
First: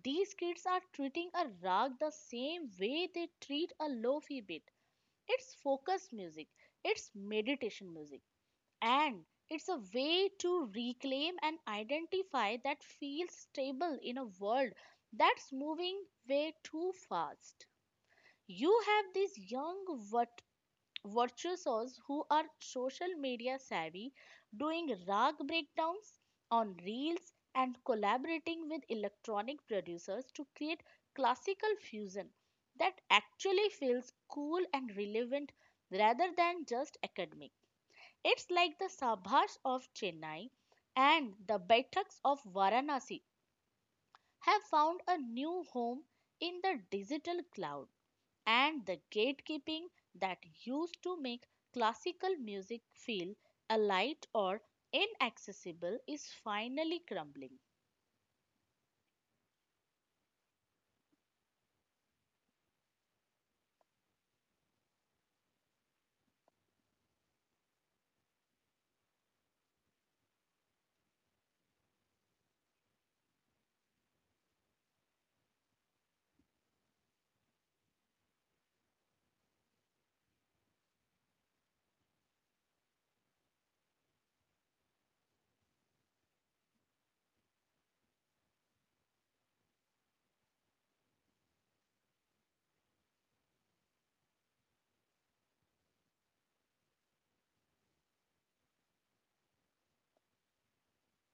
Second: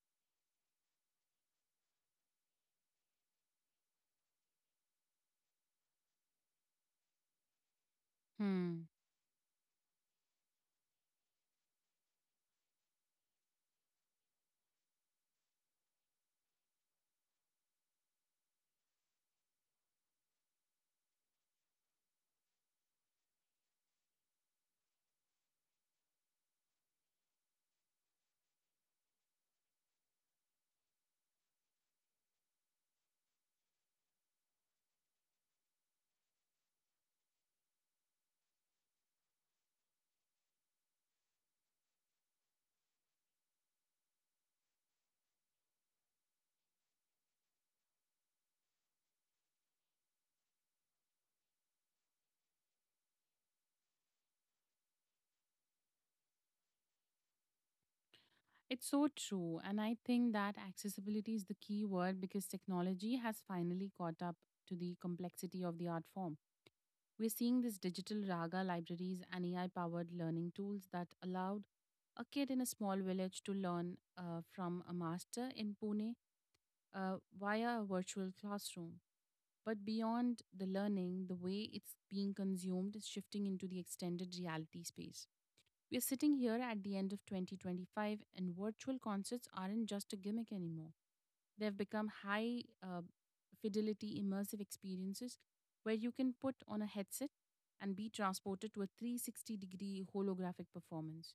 Speaker 1: These kids are treating a rag the same way they treat a lofi beat. It's focused music, it's meditation music,
Speaker 2: Hmm.
Speaker 1: and it's a way to reclaim an identify that feels stable in a world that's moving way too fast. You have these young, virtuosos who are social media savvy doing rag breakdowns on reels and collaborating with electronic producers to create classical fusion that actually feels cool and relevant rather than just academic. It's like the Sabhas of Chennai and the Baithaks of Varanasi have found a new home in the digital cloud, and the gatekeeping that used to make classical music feel alight or inaccessible is finally crumbling.
Speaker 2: It's so true. And I think that accessibility is the key word because technology has finally caught up to the complexity of the art form. We're seeing these digital raga libraries and A I powered learning tools that allowed a kid in a small village to learn uh, from a master in Pune uh, via a virtual classroom. But beyond the learning, the way it's being consumed is shifting into the extended reality space. We are sitting here at the end of twenty twenty-five, and virtual concerts aren't just a gimmick anymore. They've become high uh, fidelity immersive experiences where you can put on a headset and be transported to a three sixty degree holographic performance.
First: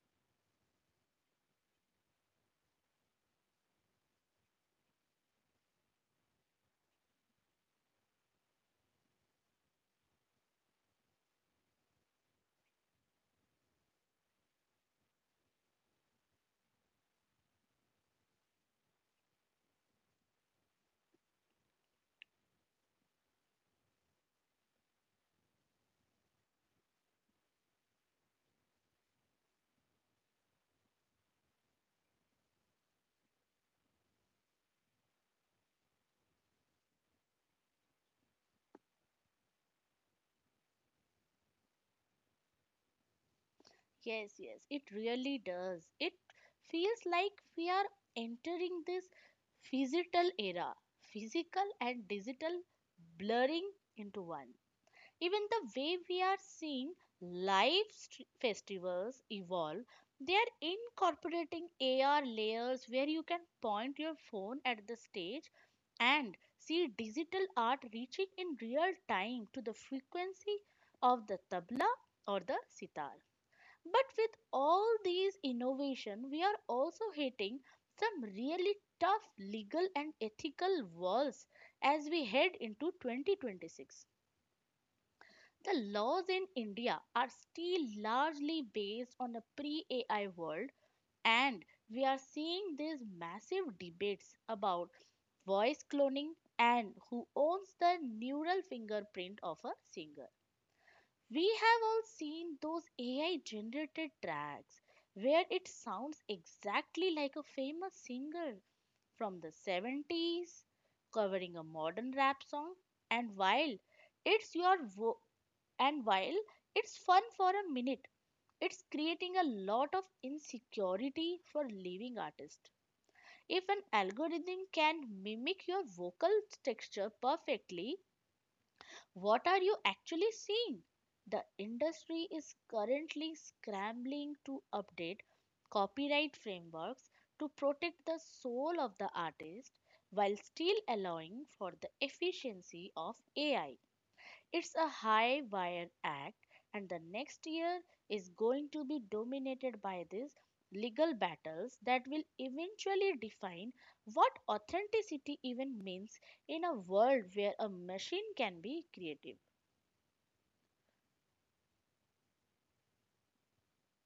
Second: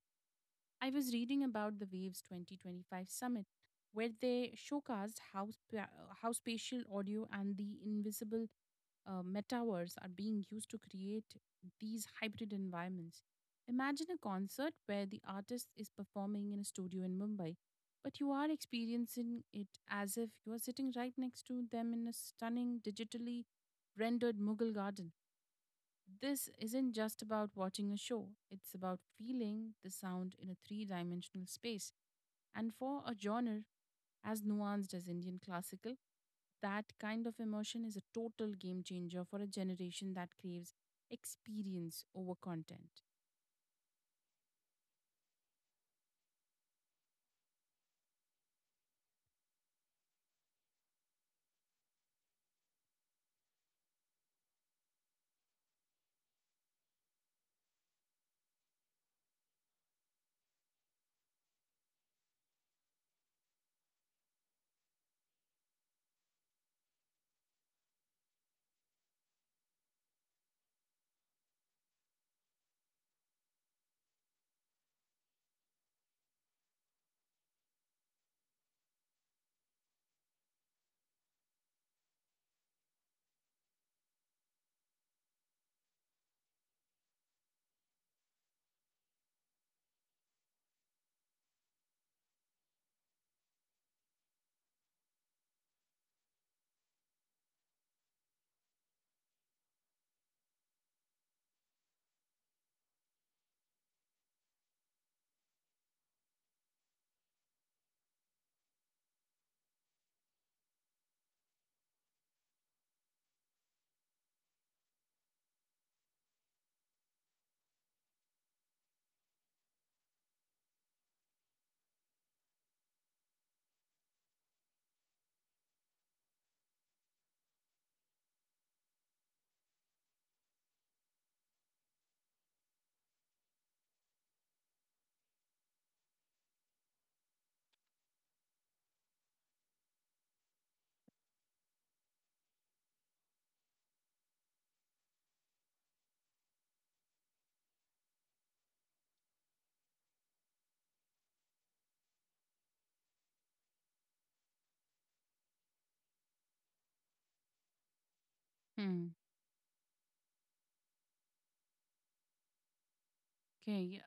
Speaker 2: I was reading about the Waves twenty twenty-five summit, where they showcased how, spa- how spatial audio and the invisible uh, metaverse are being used to create these hybrid environments. Imagine a concert where the artist is performing in a studio in Mumbai, but you are experiencing it as if you are sitting right next to them in a stunning, digitally rendered Mughal garden. This isn't just about watching a show, it's about feeling the sound in a three dimensional space. And for a genre as nuanced as Indian classical, that kind of emotion is a total game changer for a generation that craves experience over content.
Speaker 1: Yes, yes, it really does. It feels like we are entering this physical era, physical and digital blurring into one. Even the way we are seeing live st- festivals evolve, they are incorporating A R layers where you can point your phone at the stage and see digital art reaching in real time to the frequency of the tabla or the sitar. But with all these innovation, we are also hitting some really tough legal and ethical walls as we head into twenty twenty-six. The laws in India are still largely based on a pre A I world, and we are seeing these massive debates about voice cloning and who owns the neural fingerprint of a singer. We have all seen those A I generated tracks where it sounds exactly like a famous singer from the seventies covering a modern rap song, and while it's your vo- and while it's fun for a minute, it's creating a lot of insecurity for living artists. If an algorithm can mimic your vocal texture perfectly, what are you actually seeing? The industry is currently scrambling to update copyright frameworks to protect the soul of the artist while still allowing for the efficiency of A I. It's a high wire act, and the next year is going to be dominated by these legal battles that will eventually define what authenticity even means in a world where a machine can be
Speaker 2: Hmm.
Speaker 1: creative.
Speaker 2: Okay.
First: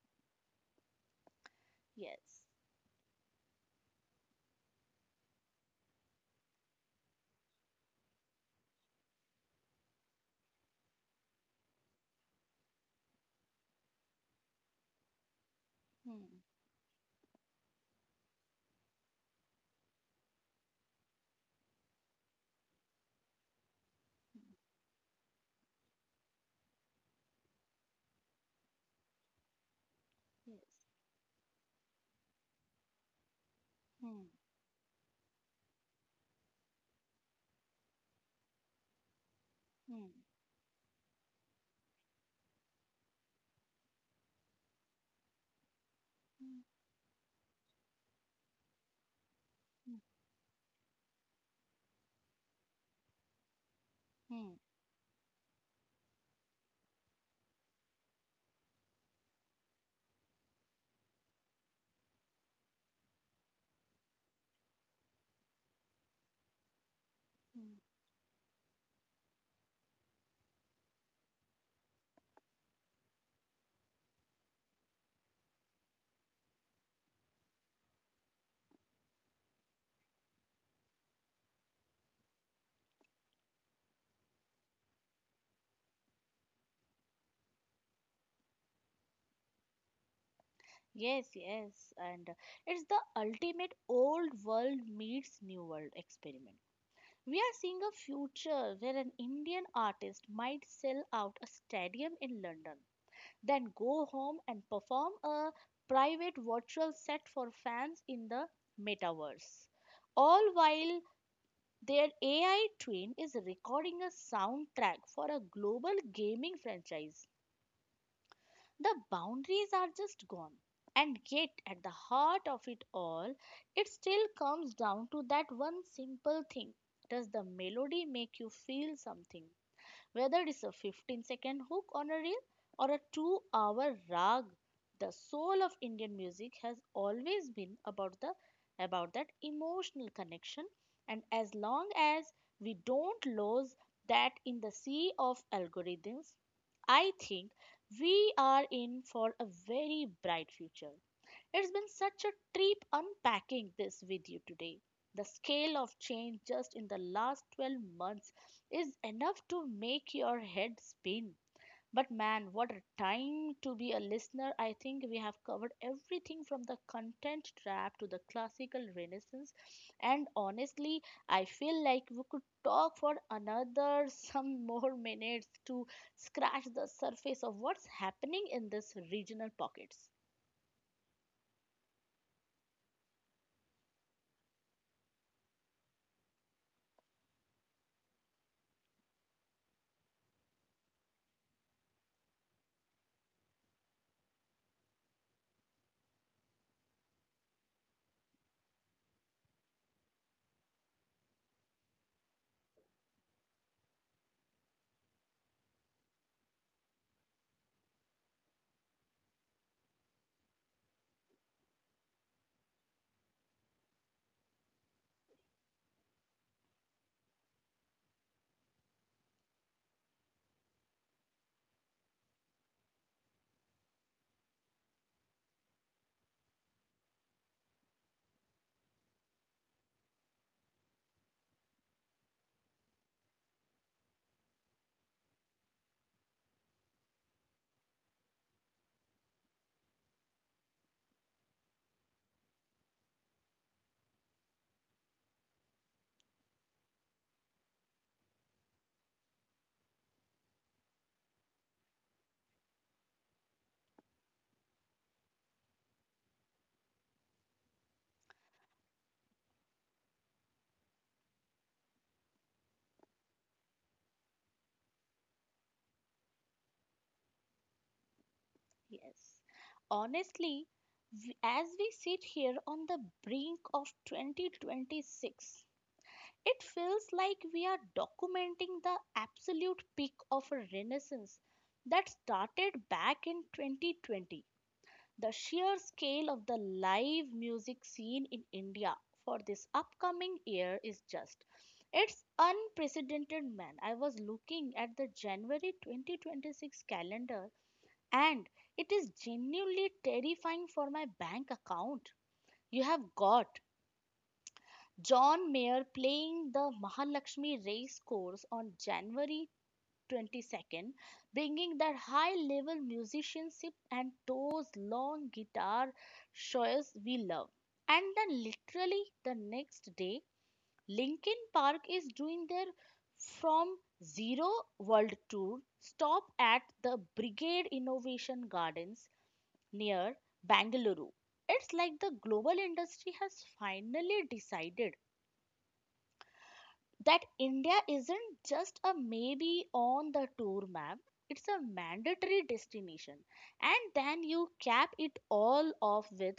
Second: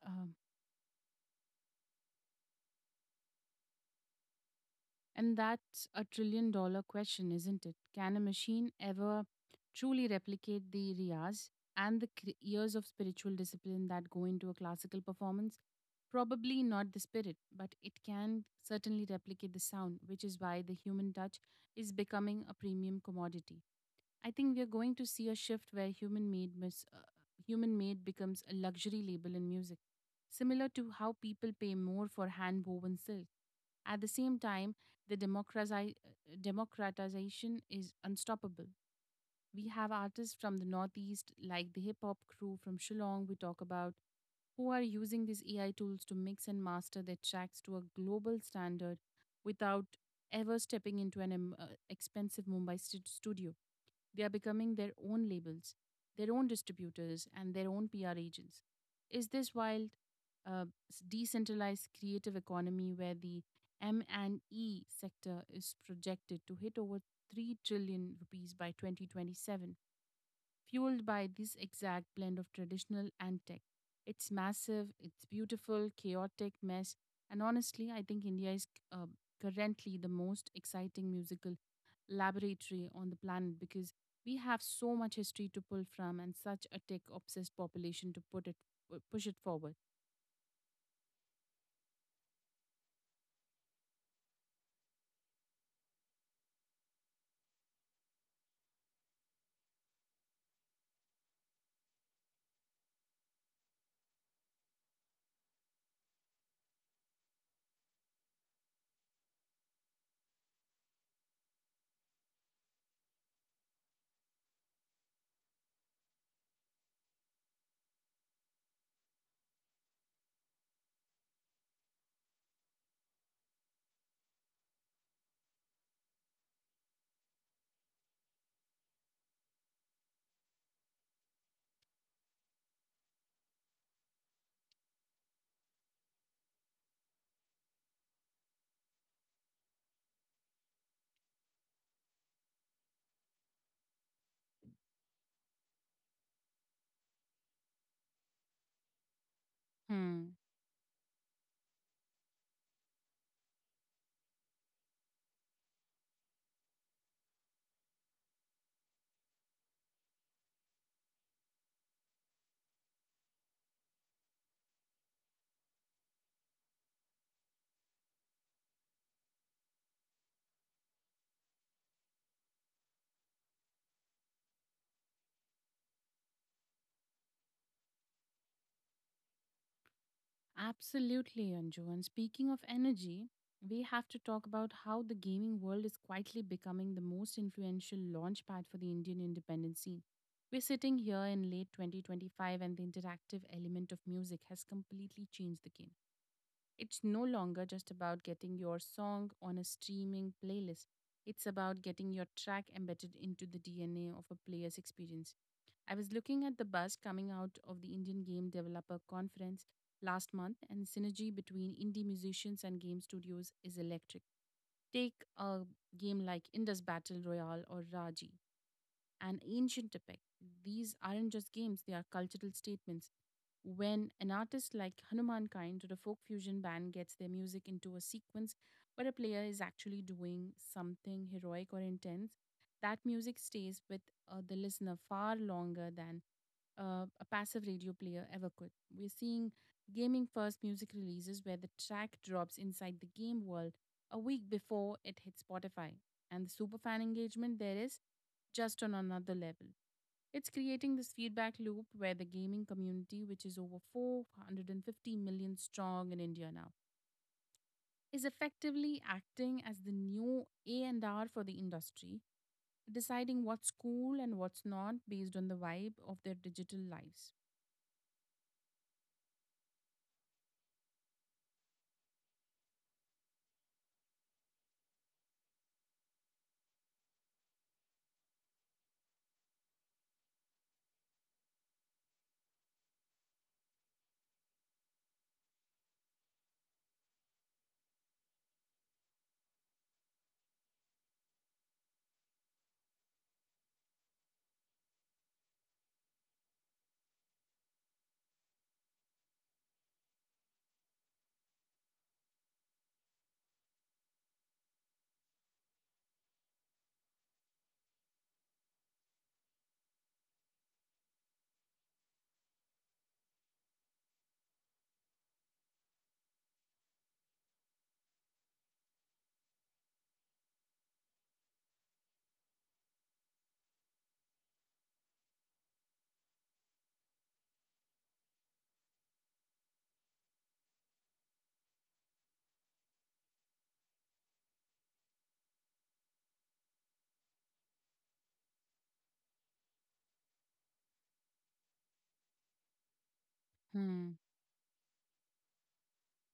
Speaker 1: Yes.
Speaker 2: And that's a trillion dollar question, isn't it? Can a machine ever truly replicate the riyas and the cre- years of spiritual discipline that go into a classical performance?
Speaker 1: Hmm.
Speaker 2: Probably not the spirit, but it can certainly replicate the sound, which is why the human touch is becoming a premium commodity. I think we are going to see a shift where human made mis- uh, human made becomes a luxury label in music,
Speaker 1: Hmm. Yes.
Speaker 2: similar to how people pay more for hand woven silk. At the
Speaker 1: Hmm.
Speaker 2: same time, the democratizi- uh, democratization is unstoppable. We have
Speaker 1: Hmm.
Speaker 2: artists from the Northeast, like the hip hop crew from Shillong we talk about, who are using these A I tools to mix
Speaker 1: Hmm.
Speaker 2: and master their tracks to a global standard without
Speaker 1: Hmm.
Speaker 2: ever stepping into an em- uh, expensive Mumbai stu- studio. They are
Speaker 1: Hmm.
Speaker 2: becoming their own labels, their own distributors, and their own P R agents. Is this wild, uh, decentralized creative economy where the M and E sector is projected to hit over three
Speaker 1: Hmm.
Speaker 2: trillion rupees by twenty twenty-seven, fueled by this exact blend of traditional and tech. It's massive, it's beautiful, chaotic mess, and honestly, I think India is uh, currently the most exciting musical laboratory on the planet because we have so much history to pull from and such a tech obsessed population to put it push it forward.
Speaker 1: Yes, yes, and uh, it's the ultimate old world meets new world experiment. We are seeing a future where an Indian artist might sell out a stadium in London, then go home and perform a private virtual set for fans in the metaverse, all while their A I train is recording a soundtrack for a global gaming franchise. The boundaries are just gone. And yet, at the heart of it all, it still comes down to that one simple thing. Does the melody make you feel something? Whether it is a fifteen second hook on a reel or a two hour rag, the soul of Indian music has always been about the about that emotional connection, and as long as we don't lose that in the sea of algorithms, I think we are in for a very
Speaker 2: Hmm.
Speaker 1: bright future. It's been such a trip unpacking this with you today. The scale of change just in the last twelve months is enough to make your head spin. But man, what a time to be a listener. I think we have covered everything from the content trap to the classical renaissance. And honestly, I feel like we could talk for another some more minutes to scratch the surface of what's happening in these regional pockets.
Speaker 2: Absolutely, Anju. And speaking of energy, we have to talk about how the gaming world is quietly becoming the most influential launchpad for the Indian independence scene. We're sitting here in late twenty twenty-five, and the interactive element of music has completely changed the game. It's no longer just about getting your song on a streaming playlist. It's about getting your track embedded into the D N A of a player's experience. I was looking at the buzz coming out of the Indian Game Developer Conference last month, and synergy between indie musicians and game studios is electric. Take a game like Indus Battle Royale or Raji and ancient epic. These aren't just games, they are cultural statements. When an artist like Hanumankind or a folk fusion band gets their music into a sequence where a player is actually doing something heroic or intense, that music stays with uh, the listener far longer than uh, a passive radio player ever could. We're seeing gaming first music releases where the track drops inside the game world a week before it hits Spotify. And the superfan engagement there is just on another level. It's creating this feedback loop where the gaming community, which is over four hundred fifty million strong in India now, is effectively acting as the new A and R for the industry, deciding what's cool and what's not based on the vibe of their digital lives.
Speaker 1: Yes. Honestly, w- as we sit here on the brink of twenty twenty-six, it feels like we are documenting the absolute peak of a renaissance that started back in twenty twenty. The sheer scale of the live music scene in India for this upcoming year is just, it's unprecedented, man. I was looking at the January twenty twenty-six calendar, and it is genuinely terrifying for my bank account. You have got John Mayer playing the Mahalakshmi race course on January twenty-second, bringing that high level musicianship and those long guitar shows we love. And then, literally, the next day, Linkin Park is doing their From Zero World Tour stop at the Brigade Innovation Gardens near Bangalore. It's like the global industry has finally decided that India isn't just a maybe on the tour map, it's a mandatory destination. And then
Speaker 2: Hmm.
Speaker 1: you cap it all off with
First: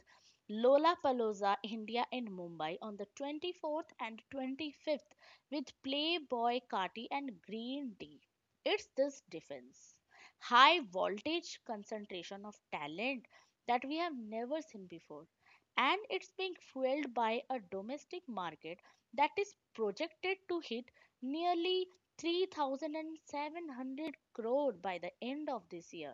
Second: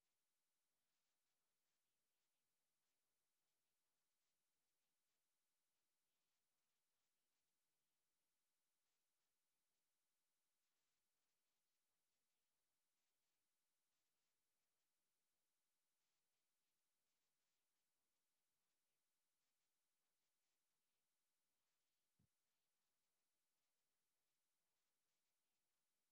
Speaker 1: Lollapalooza India in Mumbai on the twenty-fourth and twenty-fifth with Playboy Kati and Green Tea. It's this defense, high voltage concentration of talent that we have never seen before, and it's being fueled by a domestic market that is projected to hit nearly three thousand seven hundred crore by the end of this year.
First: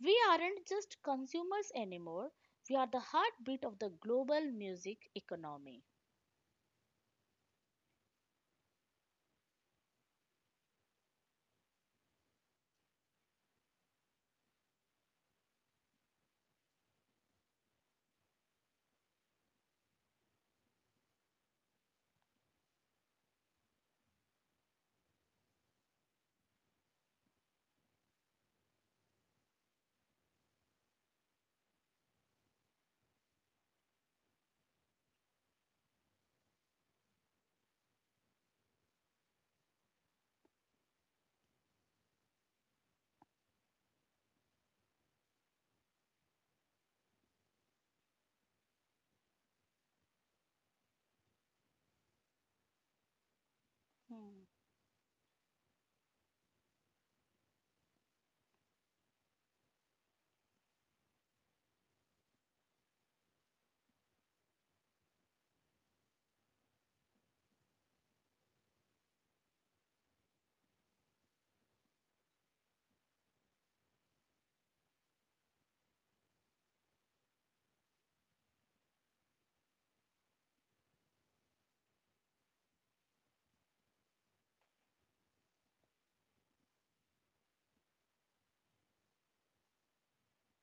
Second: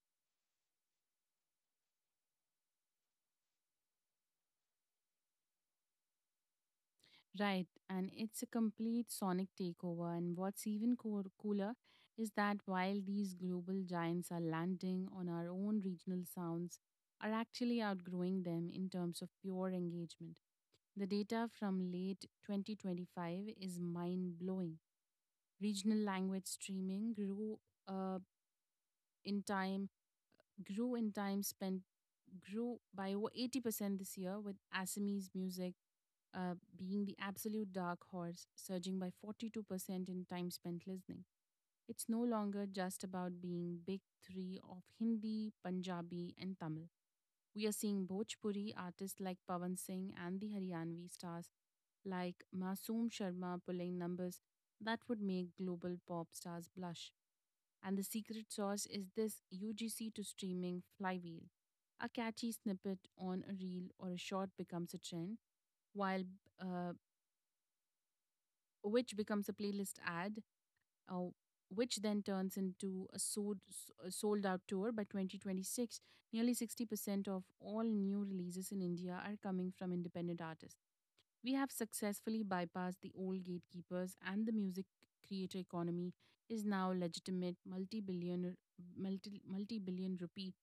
Speaker 1: We aren't just consumers anymore, we are the heartbeat of the global music economy.
Speaker 2: Right, and it's a complete sonic takeover. And what's even coo- cooler is that while these global giants are landing on our own regional sounds, are actually outgrowing them in terms of pure engagement. The data from late twenty twenty-five is mind blowing. Regional language streaming grew uh, in time, grew in time spent, grew by over eighty percent this year with Assamese music uh, being the absolute dark horse, surging by forty-two percent in time spent listening. It's no longer just about being big three of Hindi, Punjabi, and Tamil. We are seeing Bhojpuri artists like Pawan Singh and the Haryanvi stars like Masoom Sharma pulling numbers
Speaker 1: Hmm.
Speaker 2: that would make global pop stars blush. And the secret sauce is this U G C to streaming flywheel. A catchy snippet on a reel or a short becomes a trend, while uh, which becomes a playlist ad, uh, which then turns into a sold, a sold out tour by twenty twenty-six. Nearly sixty percent of all new releases in India are coming from independent artists. We have successfully bypassed the old gatekeepers, and the music creator economy is now legitimate multi-billion multi multi-billion rupee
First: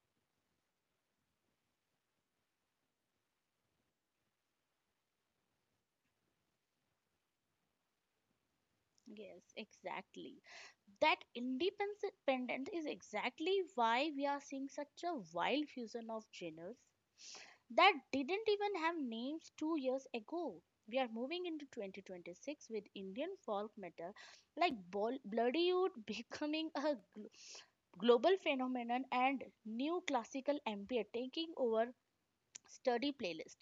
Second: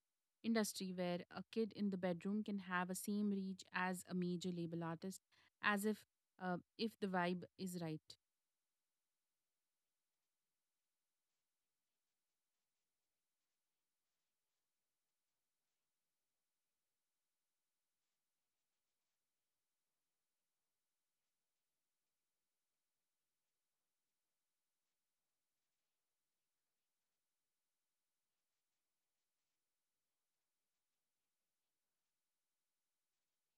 Speaker 2: industry where a kid in the bedroom can have a same reach as a major label artist as if uh, if the vibe is right.
Speaker 1: Yes, exactly. That independence is exactly why we are seeing such a wild fusion of genres that didn't even have names two years ago. We are moving into twenty twenty-six with Indian folk metal like Bol- Bloody Oud becoming a gl- global phenomenon, and new classical ambient taking over study playlist.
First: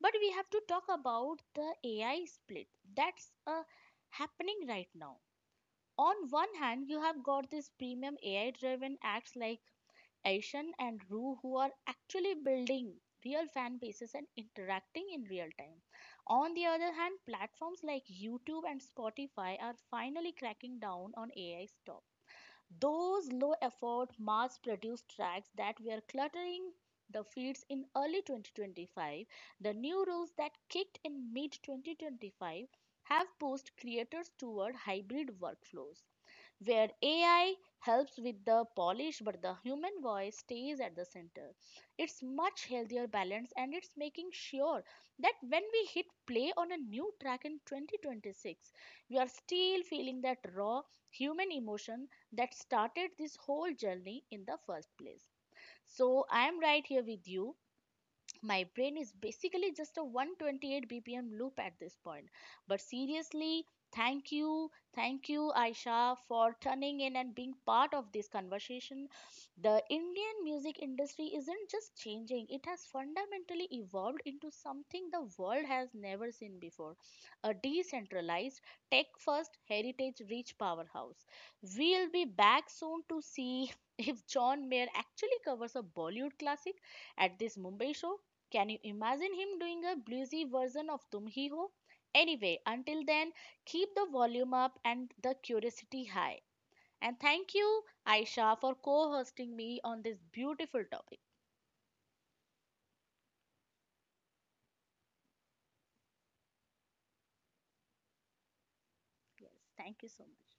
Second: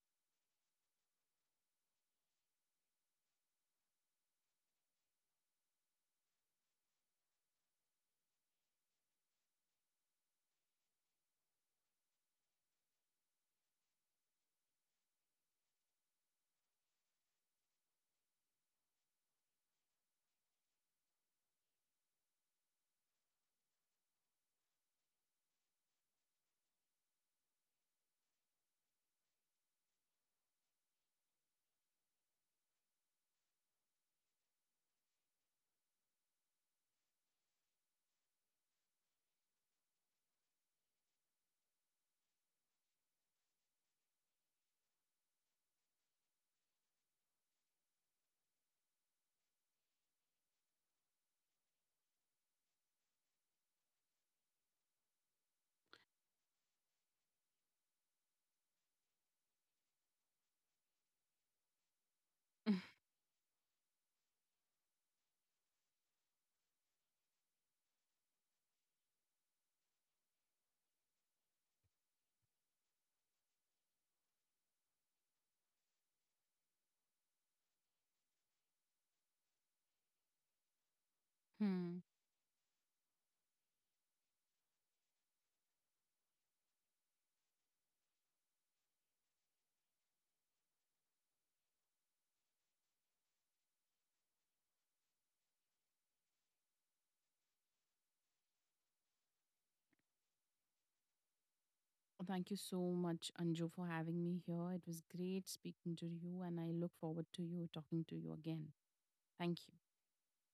Speaker 1: But we have to talk about the A I split that's uh, happening right now. On one hand, you have got these premium A I driven acts like Aishan and Roo who are actually building real fan bases and interacting in real time. On the other hand, platforms like YouTube and Spotify are finally cracking down on A I stuff. Those low effort, mass produced tracks that were cluttering the feeds in early twenty twenty-five, the new rules that kicked in mid twenty twenty-five have pushed creators toward hybrid workflows where A I helps with the polish, but the human voice stays at the center. It's much healthier balance, and it's making sure that when we hit play on a new track in twenty twenty-six, we are still feeling that raw human emotion that started this whole journey in the first place. So I am right here with you. My brain is basically just a one twenty-eight bpm loop at this point. But seriously, thank you, thank you, Aisha, for turning in and being part of this conversation. The Indian music industry isn't just changing, it has fundamentally evolved into something the world has never seen before, a decentralized, tech first, heritage rich powerhouse.
Speaker 2: Hmm.
Speaker 1: We'll be back soon to see if John Mayer actually covers a Bollywood classic at this Mumbai show. Can you imagine him doing a bluesy version of Tum Hi Ho? Anyway, until then, keep the volume up and the curiosity high. And thank you, Aisha, for co hosting me on this beautiful topic.
Speaker 2: Well, thank you so much, Anju, for having me here. It was great speaking to you, and I look forward to you talking to you again.
Speaker 1: Yes,
Speaker 2: Thank you.
Speaker 1: thank you so much.